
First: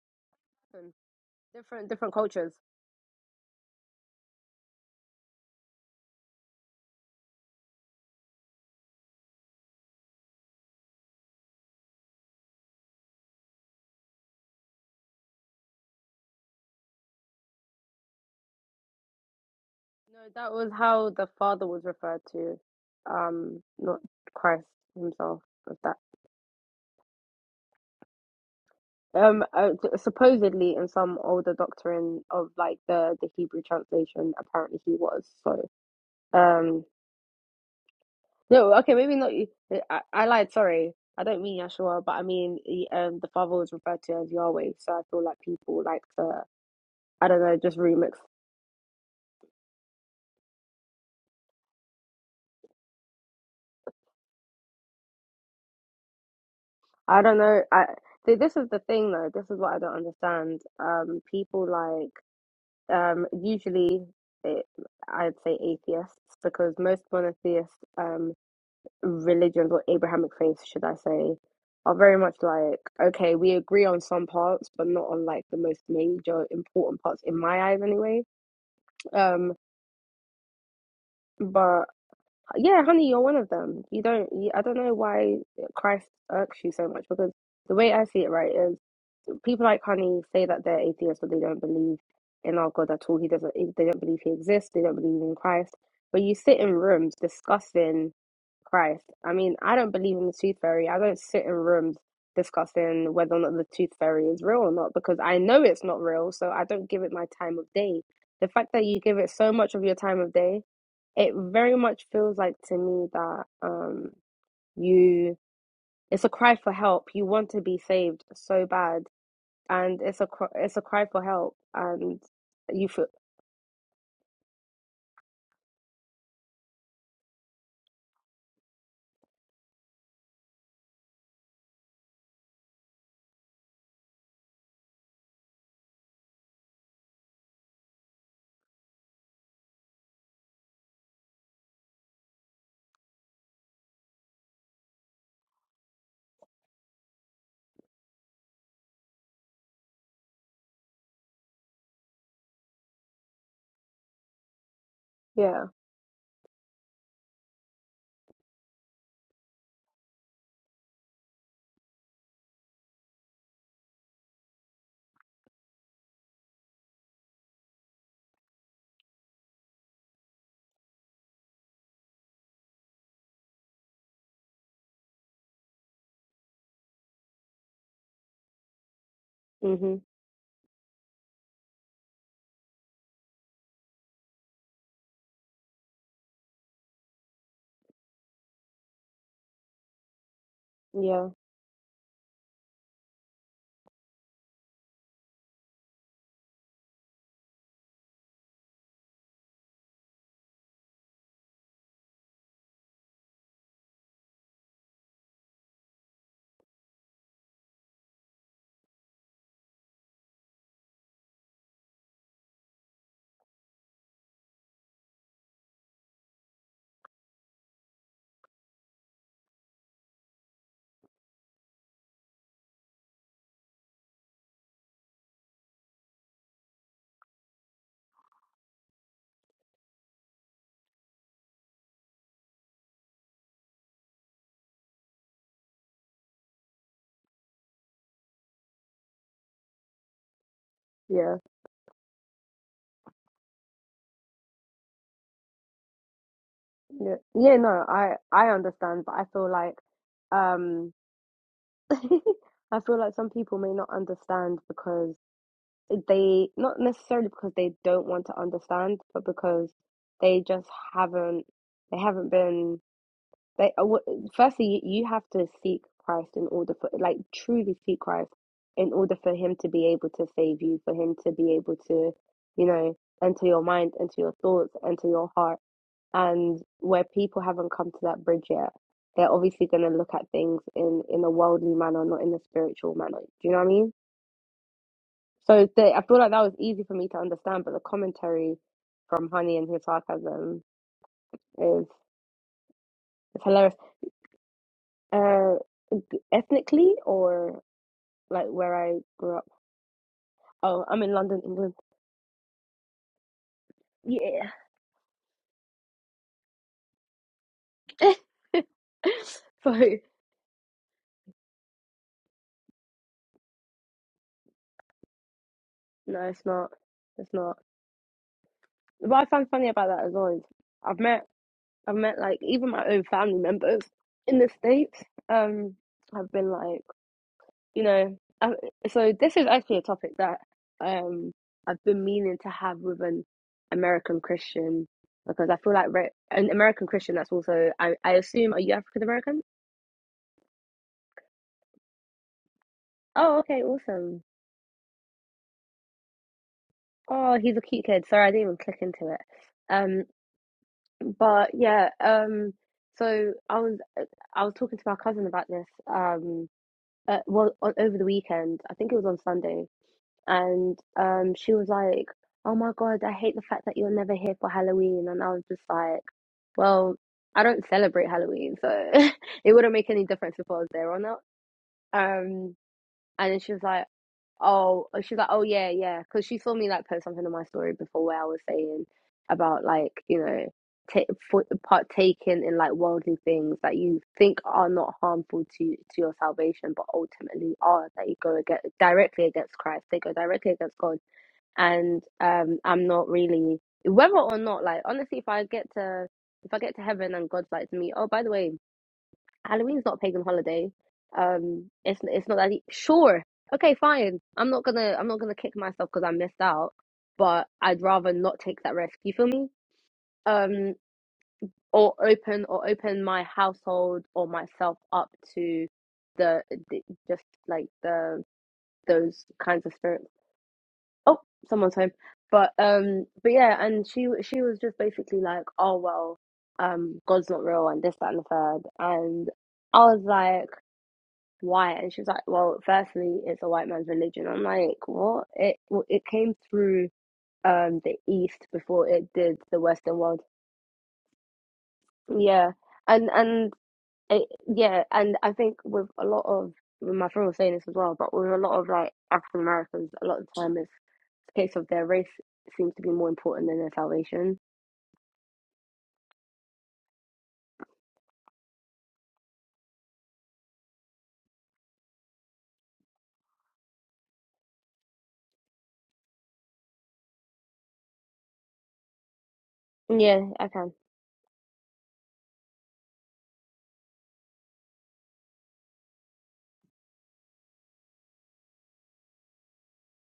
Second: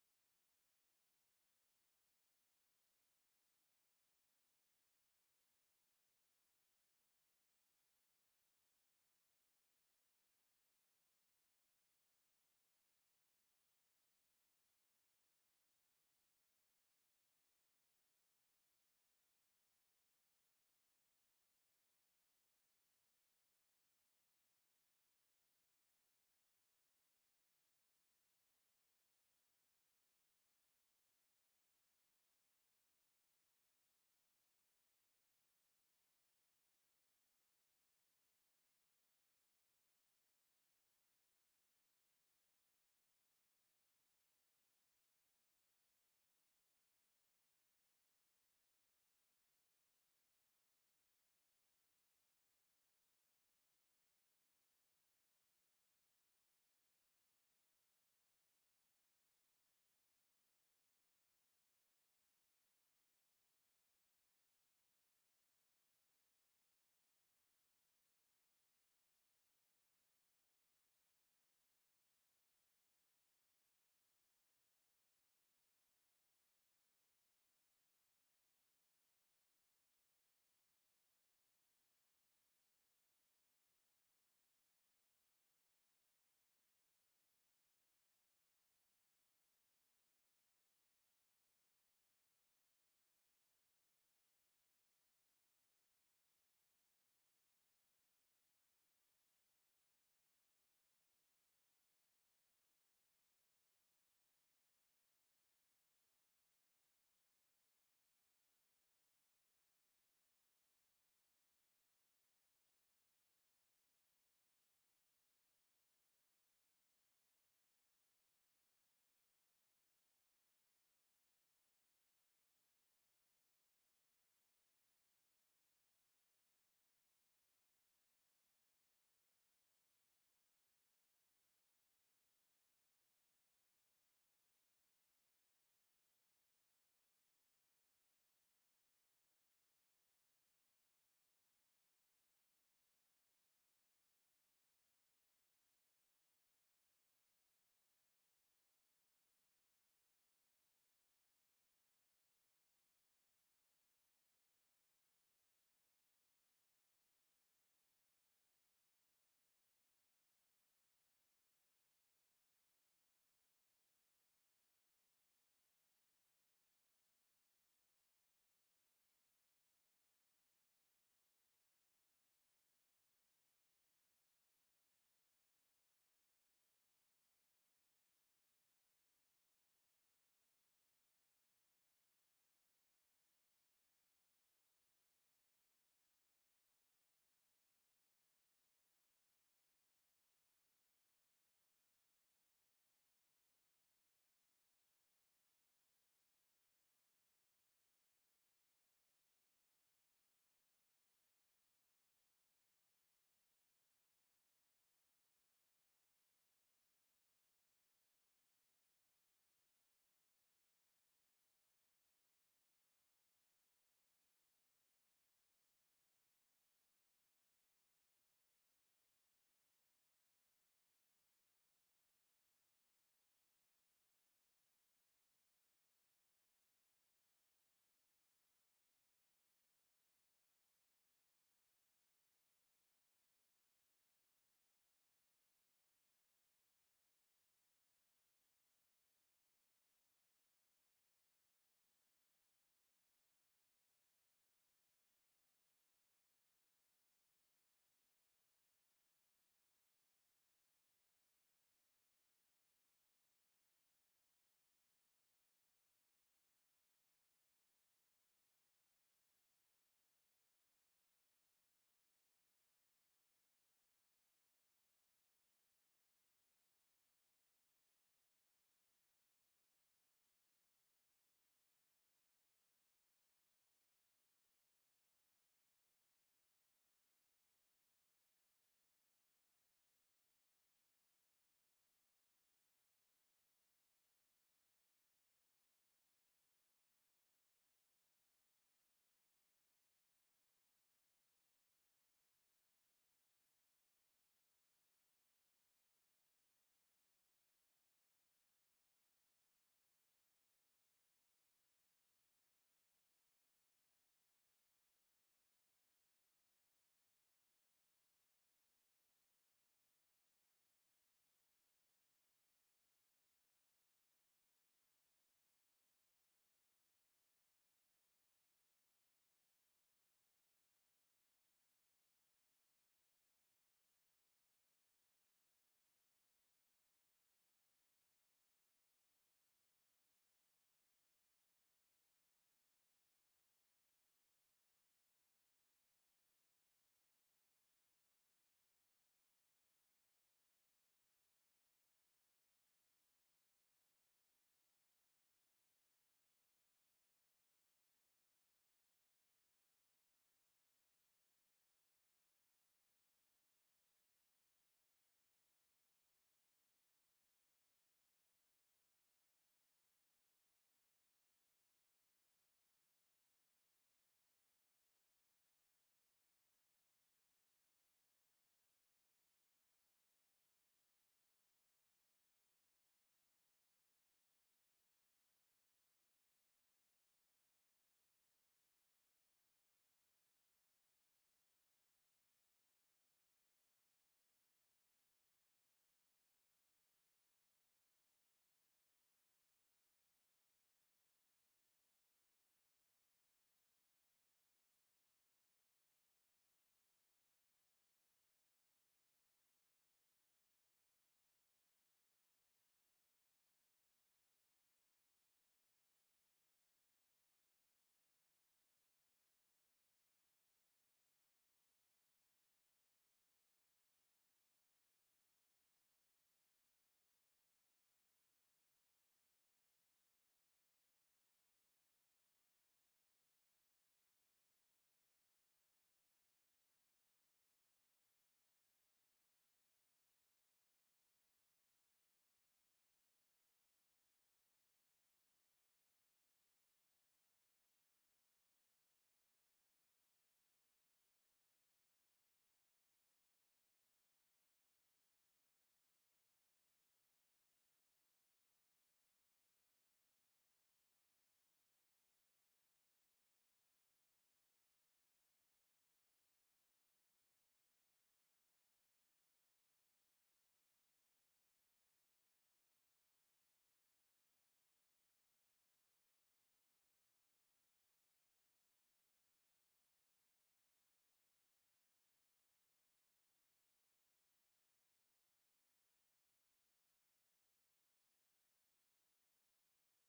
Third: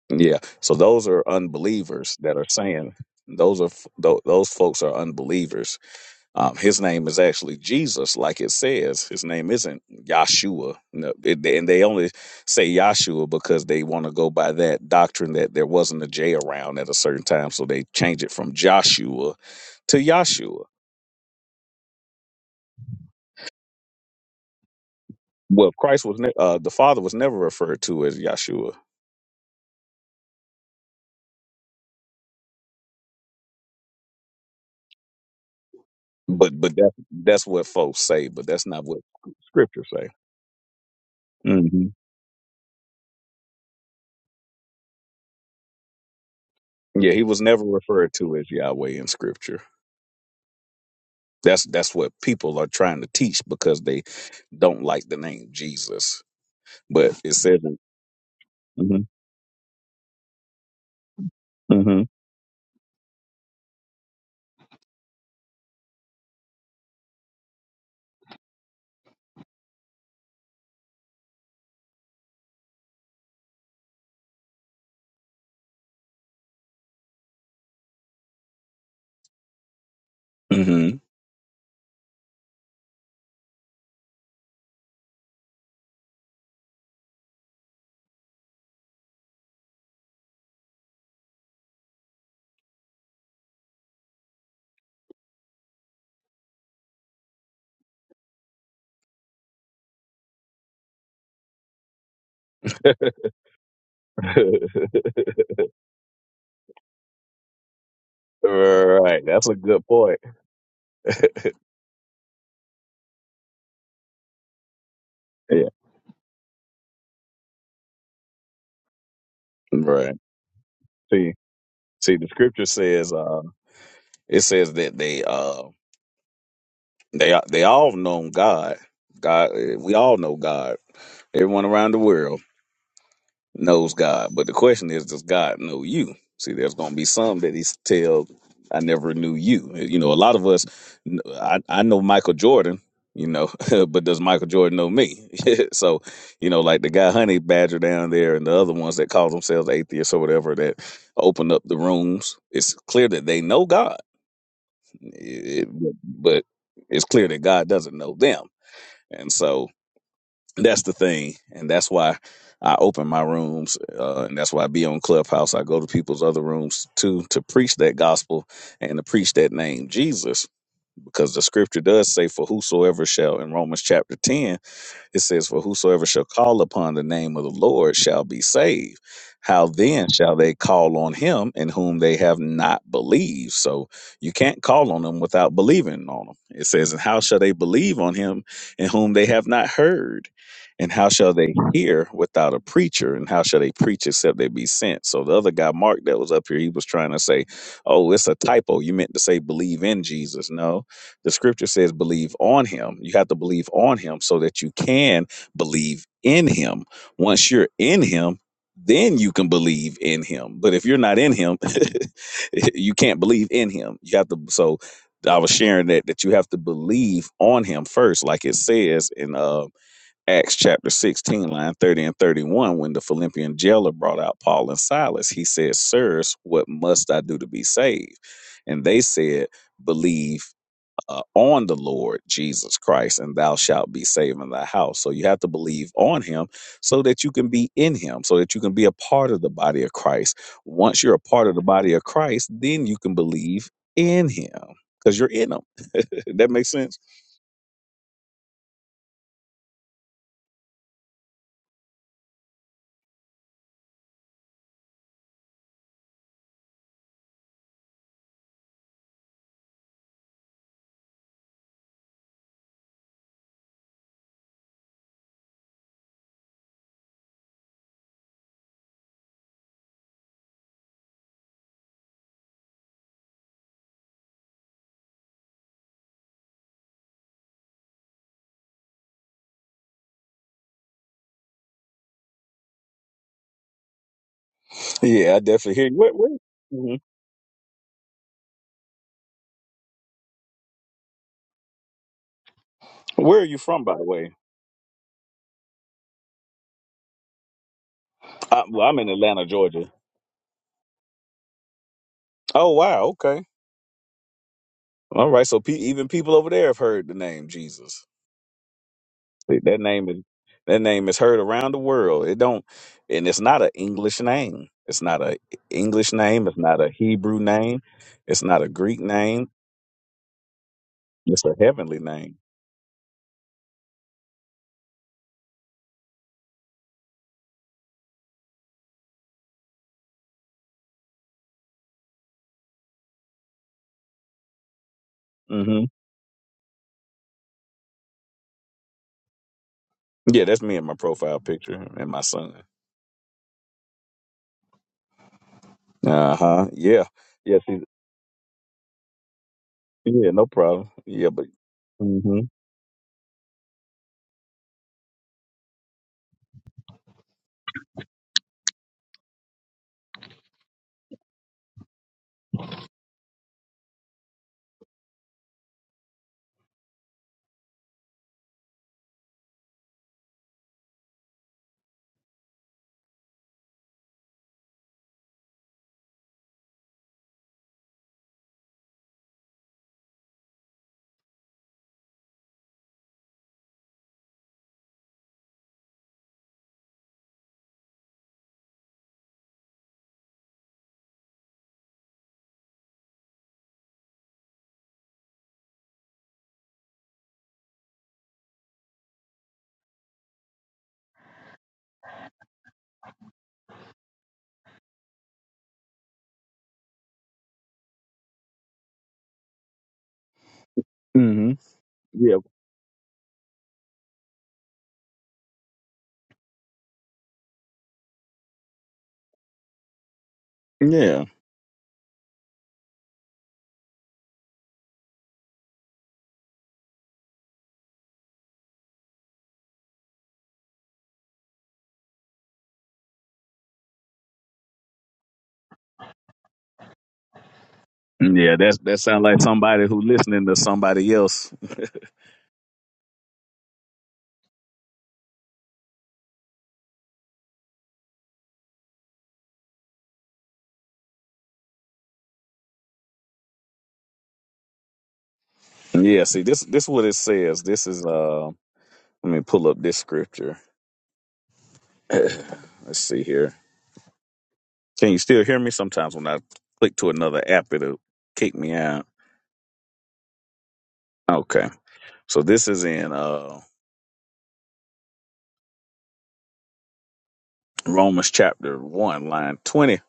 A: Yeah. So those are
C: Different different
A: unbelievers that are
C: cultures.
A: saying those are f- tho- those folks are unbelievers um, his name is actually Jesus, like it says. His name isn't Yahshua. No, it, and they only say Yahshua because they want to go by that doctrine that there wasn't a J around at a certain time, so they change it from Joshua to
C: No, that
A: Yahshua.
C: was how the Father was referred to, um, not Christ himself.
A: Well,
C: Was that
A: Christ was ne- uh, the Father was never referred to as Yahshua,
C: um uh, t- supposedly in some older doctrine of like the the Hebrew translation? Apparently, he was. So
A: but but
C: um,
A: that that's what folks say, but that's
C: no,
A: not
C: okay,
A: what
C: maybe not. you- uh,
A: Scripture
C: I,
A: say.
C: I lied. Sorry, I don't mean
A: hmm
C: Yeshua, but I mean he- um the Father was referred to as Yahweh. So I feel like people like to
A: Yeah, he
C: I don't
A: was
C: know
A: never
C: just
A: referred
C: remix.
A: to as Yahweh in Scripture. That's that's what people are trying to teach because they don't like the name Jesus. But
C: I
A: it
C: don't
A: says,
C: know. I see. This is the thing
A: mm-hmm,
C: though. This is what I don't understand. Um, people
A: hmm
C: like. um, usually it, I'd say atheists because most monotheist um, religions or Abrahamic faiths, should I say, are very much like okay, we agree on some parts, but not on like the most major important parts in my eyes, anyway. Um,
A: hmm
C: but yeah, honey, you're one of them. You don't. You, I don't know why Christ irks you so much because the way I see it, right, is. people like Honey say that they're atheists, but they don't believe in our God at all. He doesn't. They don't believe He exists. They don't believe in Christ. But you sit in rooms discussing Christ. I mean, I don't believe in the tooth fairy. I don't sit in rooms
A: *laughs* right.
C: discussing whether or not the tooth fairy is real or not because I know it's not real. So I don't give it my time of day. The fact that you give it
A: That's
C: so
A: a
C: much of
A: good
C: your
A: point.
C: time of day, it very much feels like to me that um you.
A: Yeah.
C: It's a cry for help. You want to be saved so bad and
A: Right.
C: it's a cr- it's a cry for
A: See,
C: help
A: see,
C: and
A: the scripture
C: you feel
A: says, uh, it says that they, uh, they, they all know God. God, eh, we all know God. Everyone around the world. knows God. But the question is, does God know you? See, there's going to be some that he's tell, I never knew you. You know, a lot of us, I, I know Michael Jordan, you know, *laughs* but does Michael Jordan know me? *laughs* so, you know, like the guy Honey Badger down there and the other ones that call themselves atheists or whatever that open up the rooms, it's clear that they know God,
C: yeah
A: It- it- but it's clear that God doesn't know them. And so, that's the thing, and that's why I open my rooms, uh, and that's why I be on Clubhouse. I go to people's other rooms too to preach that gospel and to preach that name Jesus, because the scripture does say, "For whosoever shall," in Romans chapter ten. It says, For whosoever shall call upon the name of the Lord shall be saved. How
C: hmm
A: then shall they call on him in whom they have not believed? So you can't call on him without believing on him. It says, And how shall they believe on him in whom they have not heard? And how
C: yeah
A: shall they hear without a preacher? And how shall they preach except they be sent? So the other guy, Mark, that was up here, he was trying to say, Oh, it's a typo. You meant to say believe in Jesus. No, the scripture says, believe on him. You have to believe on him so that you can believe in him. Once you're in him, then you can believe in him. But if you're not in him, *laughs* you can't believe in him. You have to, so I was sharing that, that you have to believe on him first, like it says in uh, Acts chapter 16, line 30 and 31, when the Philippian jailer brought out Paul and Silas, he said, Sirs, what must I do to be saved? And they said, Believe uh, on the Lord Jesus Christ, and thou shalt be saved in thy house. So you have to believe on him so that you can be in him, so that you can be a part of the body of Christ. Once you're a
C: yeah
A: part of the body of Christ, then you can believe in him because you're in him. *laughs* that makes sense?
C: yeah yeah no I I understand but I feel like um *laughs* I feel like some people may not understand because they not necessarily because they don't want to understand but because they just haven't they haven't been They, uh, wh- uh, firstly, you have to seek Christ in order for, like, truly seek Christ in order for Him to be able to save you, for Him to be able to, you know, enter your mind, enter your thoughts, enter your heart. And where people haven't come to that bridge yet, they're obviously going to look at things in in a worldly manner, not in a spiritual manner. Do you know what I mean?
A: Yeah, I
C: So
A: definitely hear
C: the,
A: you.
C: I
A: Where,
C: feel like
A: where,
C: that was easy for
A: mhm.
C: me to understand, but the commentary from Honey and his sarcasm is,
A: where
C: is
A: are you
C: hilarious.
A: from, by the way?
C: Uh, ethnically, or like
A: I,
C: where
A: well,
C: I
A: I'm in
C: grew
A: Atlanta,
C: up.
A: Georgia.
C: Oh, I'm in London, England.
A: Oh, wow. Okay.
C: Yeah.
A: All right. So pe- even people over there have heard the name Jesus.
C: *laughs* so
A: That name is that name is heard around the world. It don't, and it's not an English name. It's not a English
C: no, it's
A: name. It's
C: not.
A: not a
C: It's
A: Hebrew
C: not.
A: name. It's not a Greek
C: What I
A: name.
C: find funny about that as well is I've met
A: It's a
C: I've
A: heavenly
C: met
A: name.
C: like even my own family members in the States. Um, i have been like you know. I, so this is actually a topic that um I've been meaning to have with an American Christian because I feel
A: hmm
C: like re- an American Christian that's also I I assume are you African American?
A: Yeah, that's me in my profile picture and my son.
C: Oh, okay, awesome.
A: Uh huh. Yeah.
C: Oh, he's
A: Yeah.
C: a
A: See.
C: cute kid. Sorry, I didn't even click into it. Um,
A: Yeah. No problem. Yeah. But.
C: but yeah,
A: hmm
C: um, so I was I was talking to my cousin about this. Um, uh, well, o over the weekend, I think it was on Sunday, and um, she was like, "Oh my God, I hate the fact that you're never here for Halloween." And I was just like, "Well, I don't celebrate Halloween, so *laughs* it wouldn't make any difference if I was there or not." Um, and then she was like, oh, she's like, oh yeah, yeah, because she saw me like post something on my story before where I was saying about like you know ta- for- partaking in like worldly things that you think are not harmful to to your salvation, but ultimately are that you go against, directly against Christ. They go directly against God, and um, I'm not really whether or not like honestly, if I get to if I get to heaven and God's like to me, oh by the way, Halloween's not a pagan holiday. Um, it's it's not that e Sure, okay, fine. I'm not gonna I'm not gonna kick myself because I missed out, but I'd rather not take that risk. You feel me? Um,
A: hmm
C: or
A: Yeah.
C: open or open my household or myself up to the, the just like the those kinds of spirits. Oh,
A: Yeah.
C: someone's home. But um, but yeah, and she she was just basically like, oh well, um, God's not real and this that and the third, and I was like. why? And she was like, well, firstly, it's a white man's religion. I'm like, what? It well, it came through um the East
A: Yeah. That's
C: before
A: that
C: it
A: sounds
C: did
A: like
C: the
A: somebody
C: Western
A: who
C: world.
A: listening to somebody else.
C: Yeah, and and it, yeah, and I think with a lot of well, my friend was saying this as well, but with a lot of like African Americans, a lot of the time it's the case of their race seems to be more important than their salvation.
A: Yeah. See. This. This what it says. This is. Uh. Let me pull up this scripture. *sighs* *clears throat* Let's see here. Can you still hear me? Sometimes when I click to another app, it'll kick me out.
C: Yeah, I can.
A: Okay. So this is in uh, Romans chapter 1, line 20.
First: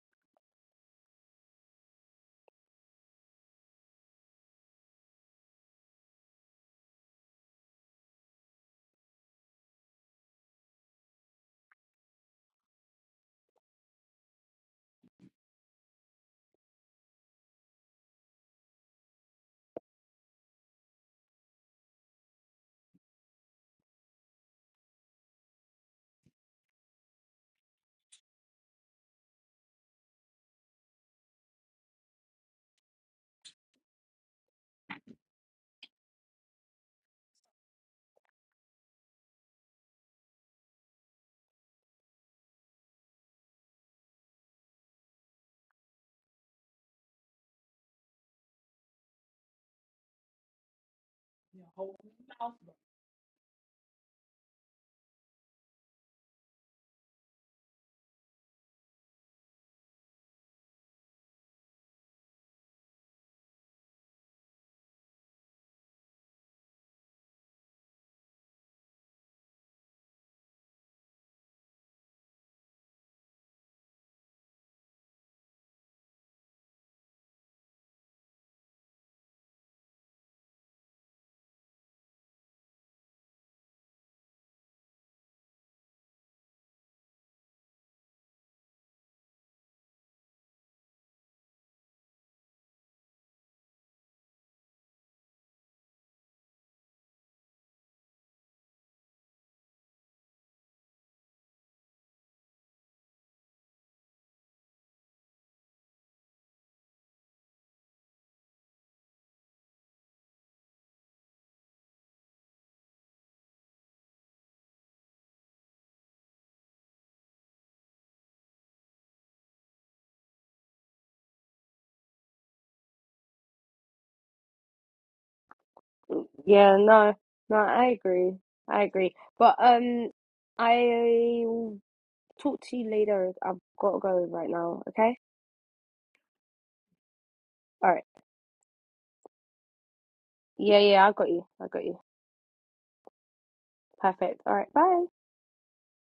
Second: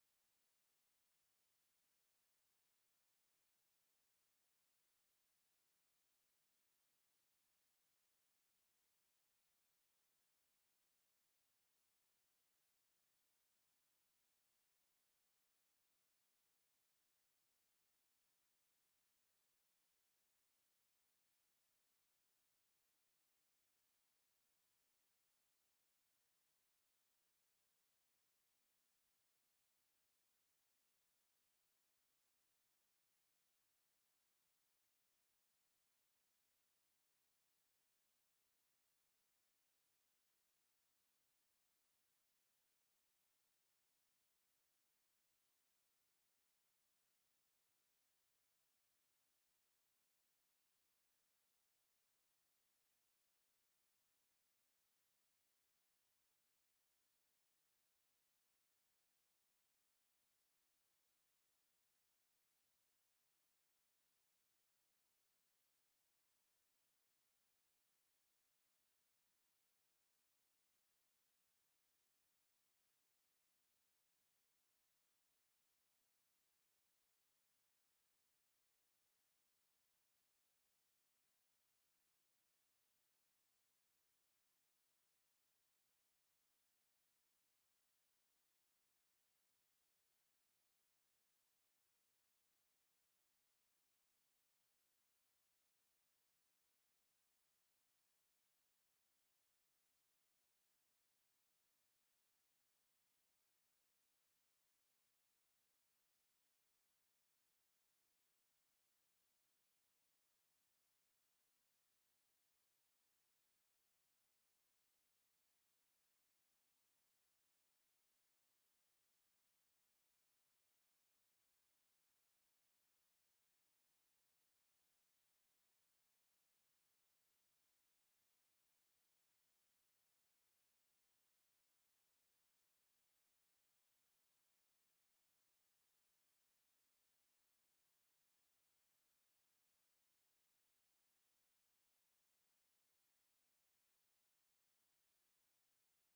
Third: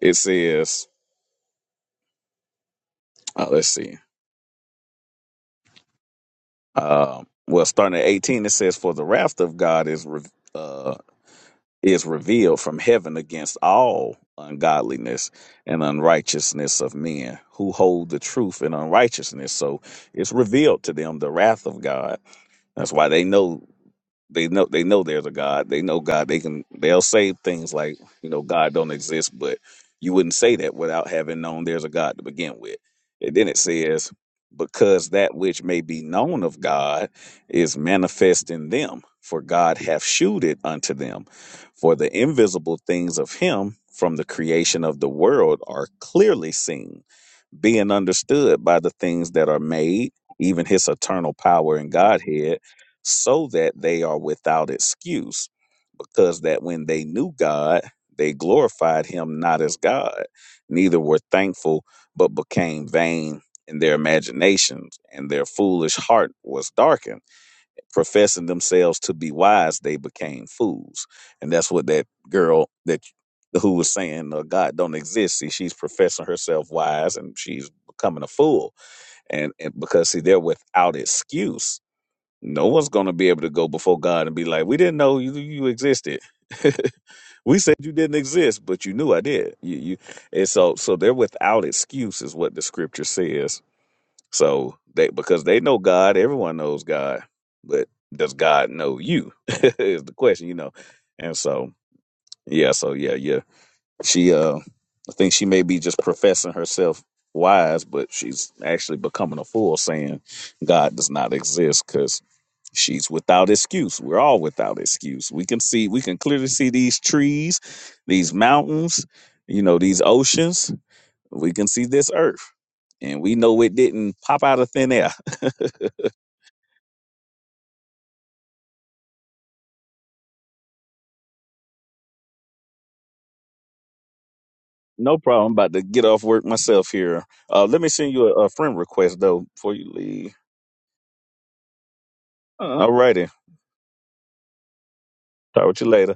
A: It says, uh, let's see. Uh, well, starting at 18, it says, For the wrath of God is, re- uh, is revealed from heaven against all ungodliness and unrighteousness of men who hold the truth in unrighteousness. So it's revealed to them the wrath of God. That's why they know. They know they know there's a God. They know God. They can they'll say things like, you know, God don't exist, but you wouldn't say that without having known there's a God to begin with. And then it says, because that which may be known of God is manifest in them, for God hath shewed it unto them. For the invisible things of him from the creation of the world are clearly seen being understood by the things that are made, even his eternal power and Godhead, so that they are without excuse. Because that when they knew God, they glorified him not as God, neither were thankful, but became vain in their imaginations, and their foolish heart was darkened professing themselves to be wise, they became fools. And that's what that girl that who was saying uh, God don't exist. See, she's professing herself wise and she's becoming a fool. And, and because see, they're without excuse. No one's going to be able to go before God and be like, "We didn't know you you existed. *laughs* we said you didn't exist, but you knew I did." You, you, and so so they're without excuse, is what the scripture says so they because they know God, everyone knows God, but does God know you? *laughs* is the question, you know. And so yeah, so yeah, yeah. She uh I think she may be just professing herself wise, but she's actually becoming a fool saying God does not exist because she's without excuse. We're all without excuse. We can see we can clearly see these trees, these mountains, you know, these oceans. We can see this earth, and we know it didn't pop out of thin air. *laughs*
C: Yeah, no, no, I agree. I agree. But um, I Talk to you later. I've got to go right now. Okay.
A: No problem. About to get off work myself here. Uh, let me
C: All right.
A: send you a, a friend request though before you leave.
C: Yeah, yeah. I got you. I got you.
A: Uh-huh. All righty.
C: Perfect. All right. Bye.
A: Talk with you later.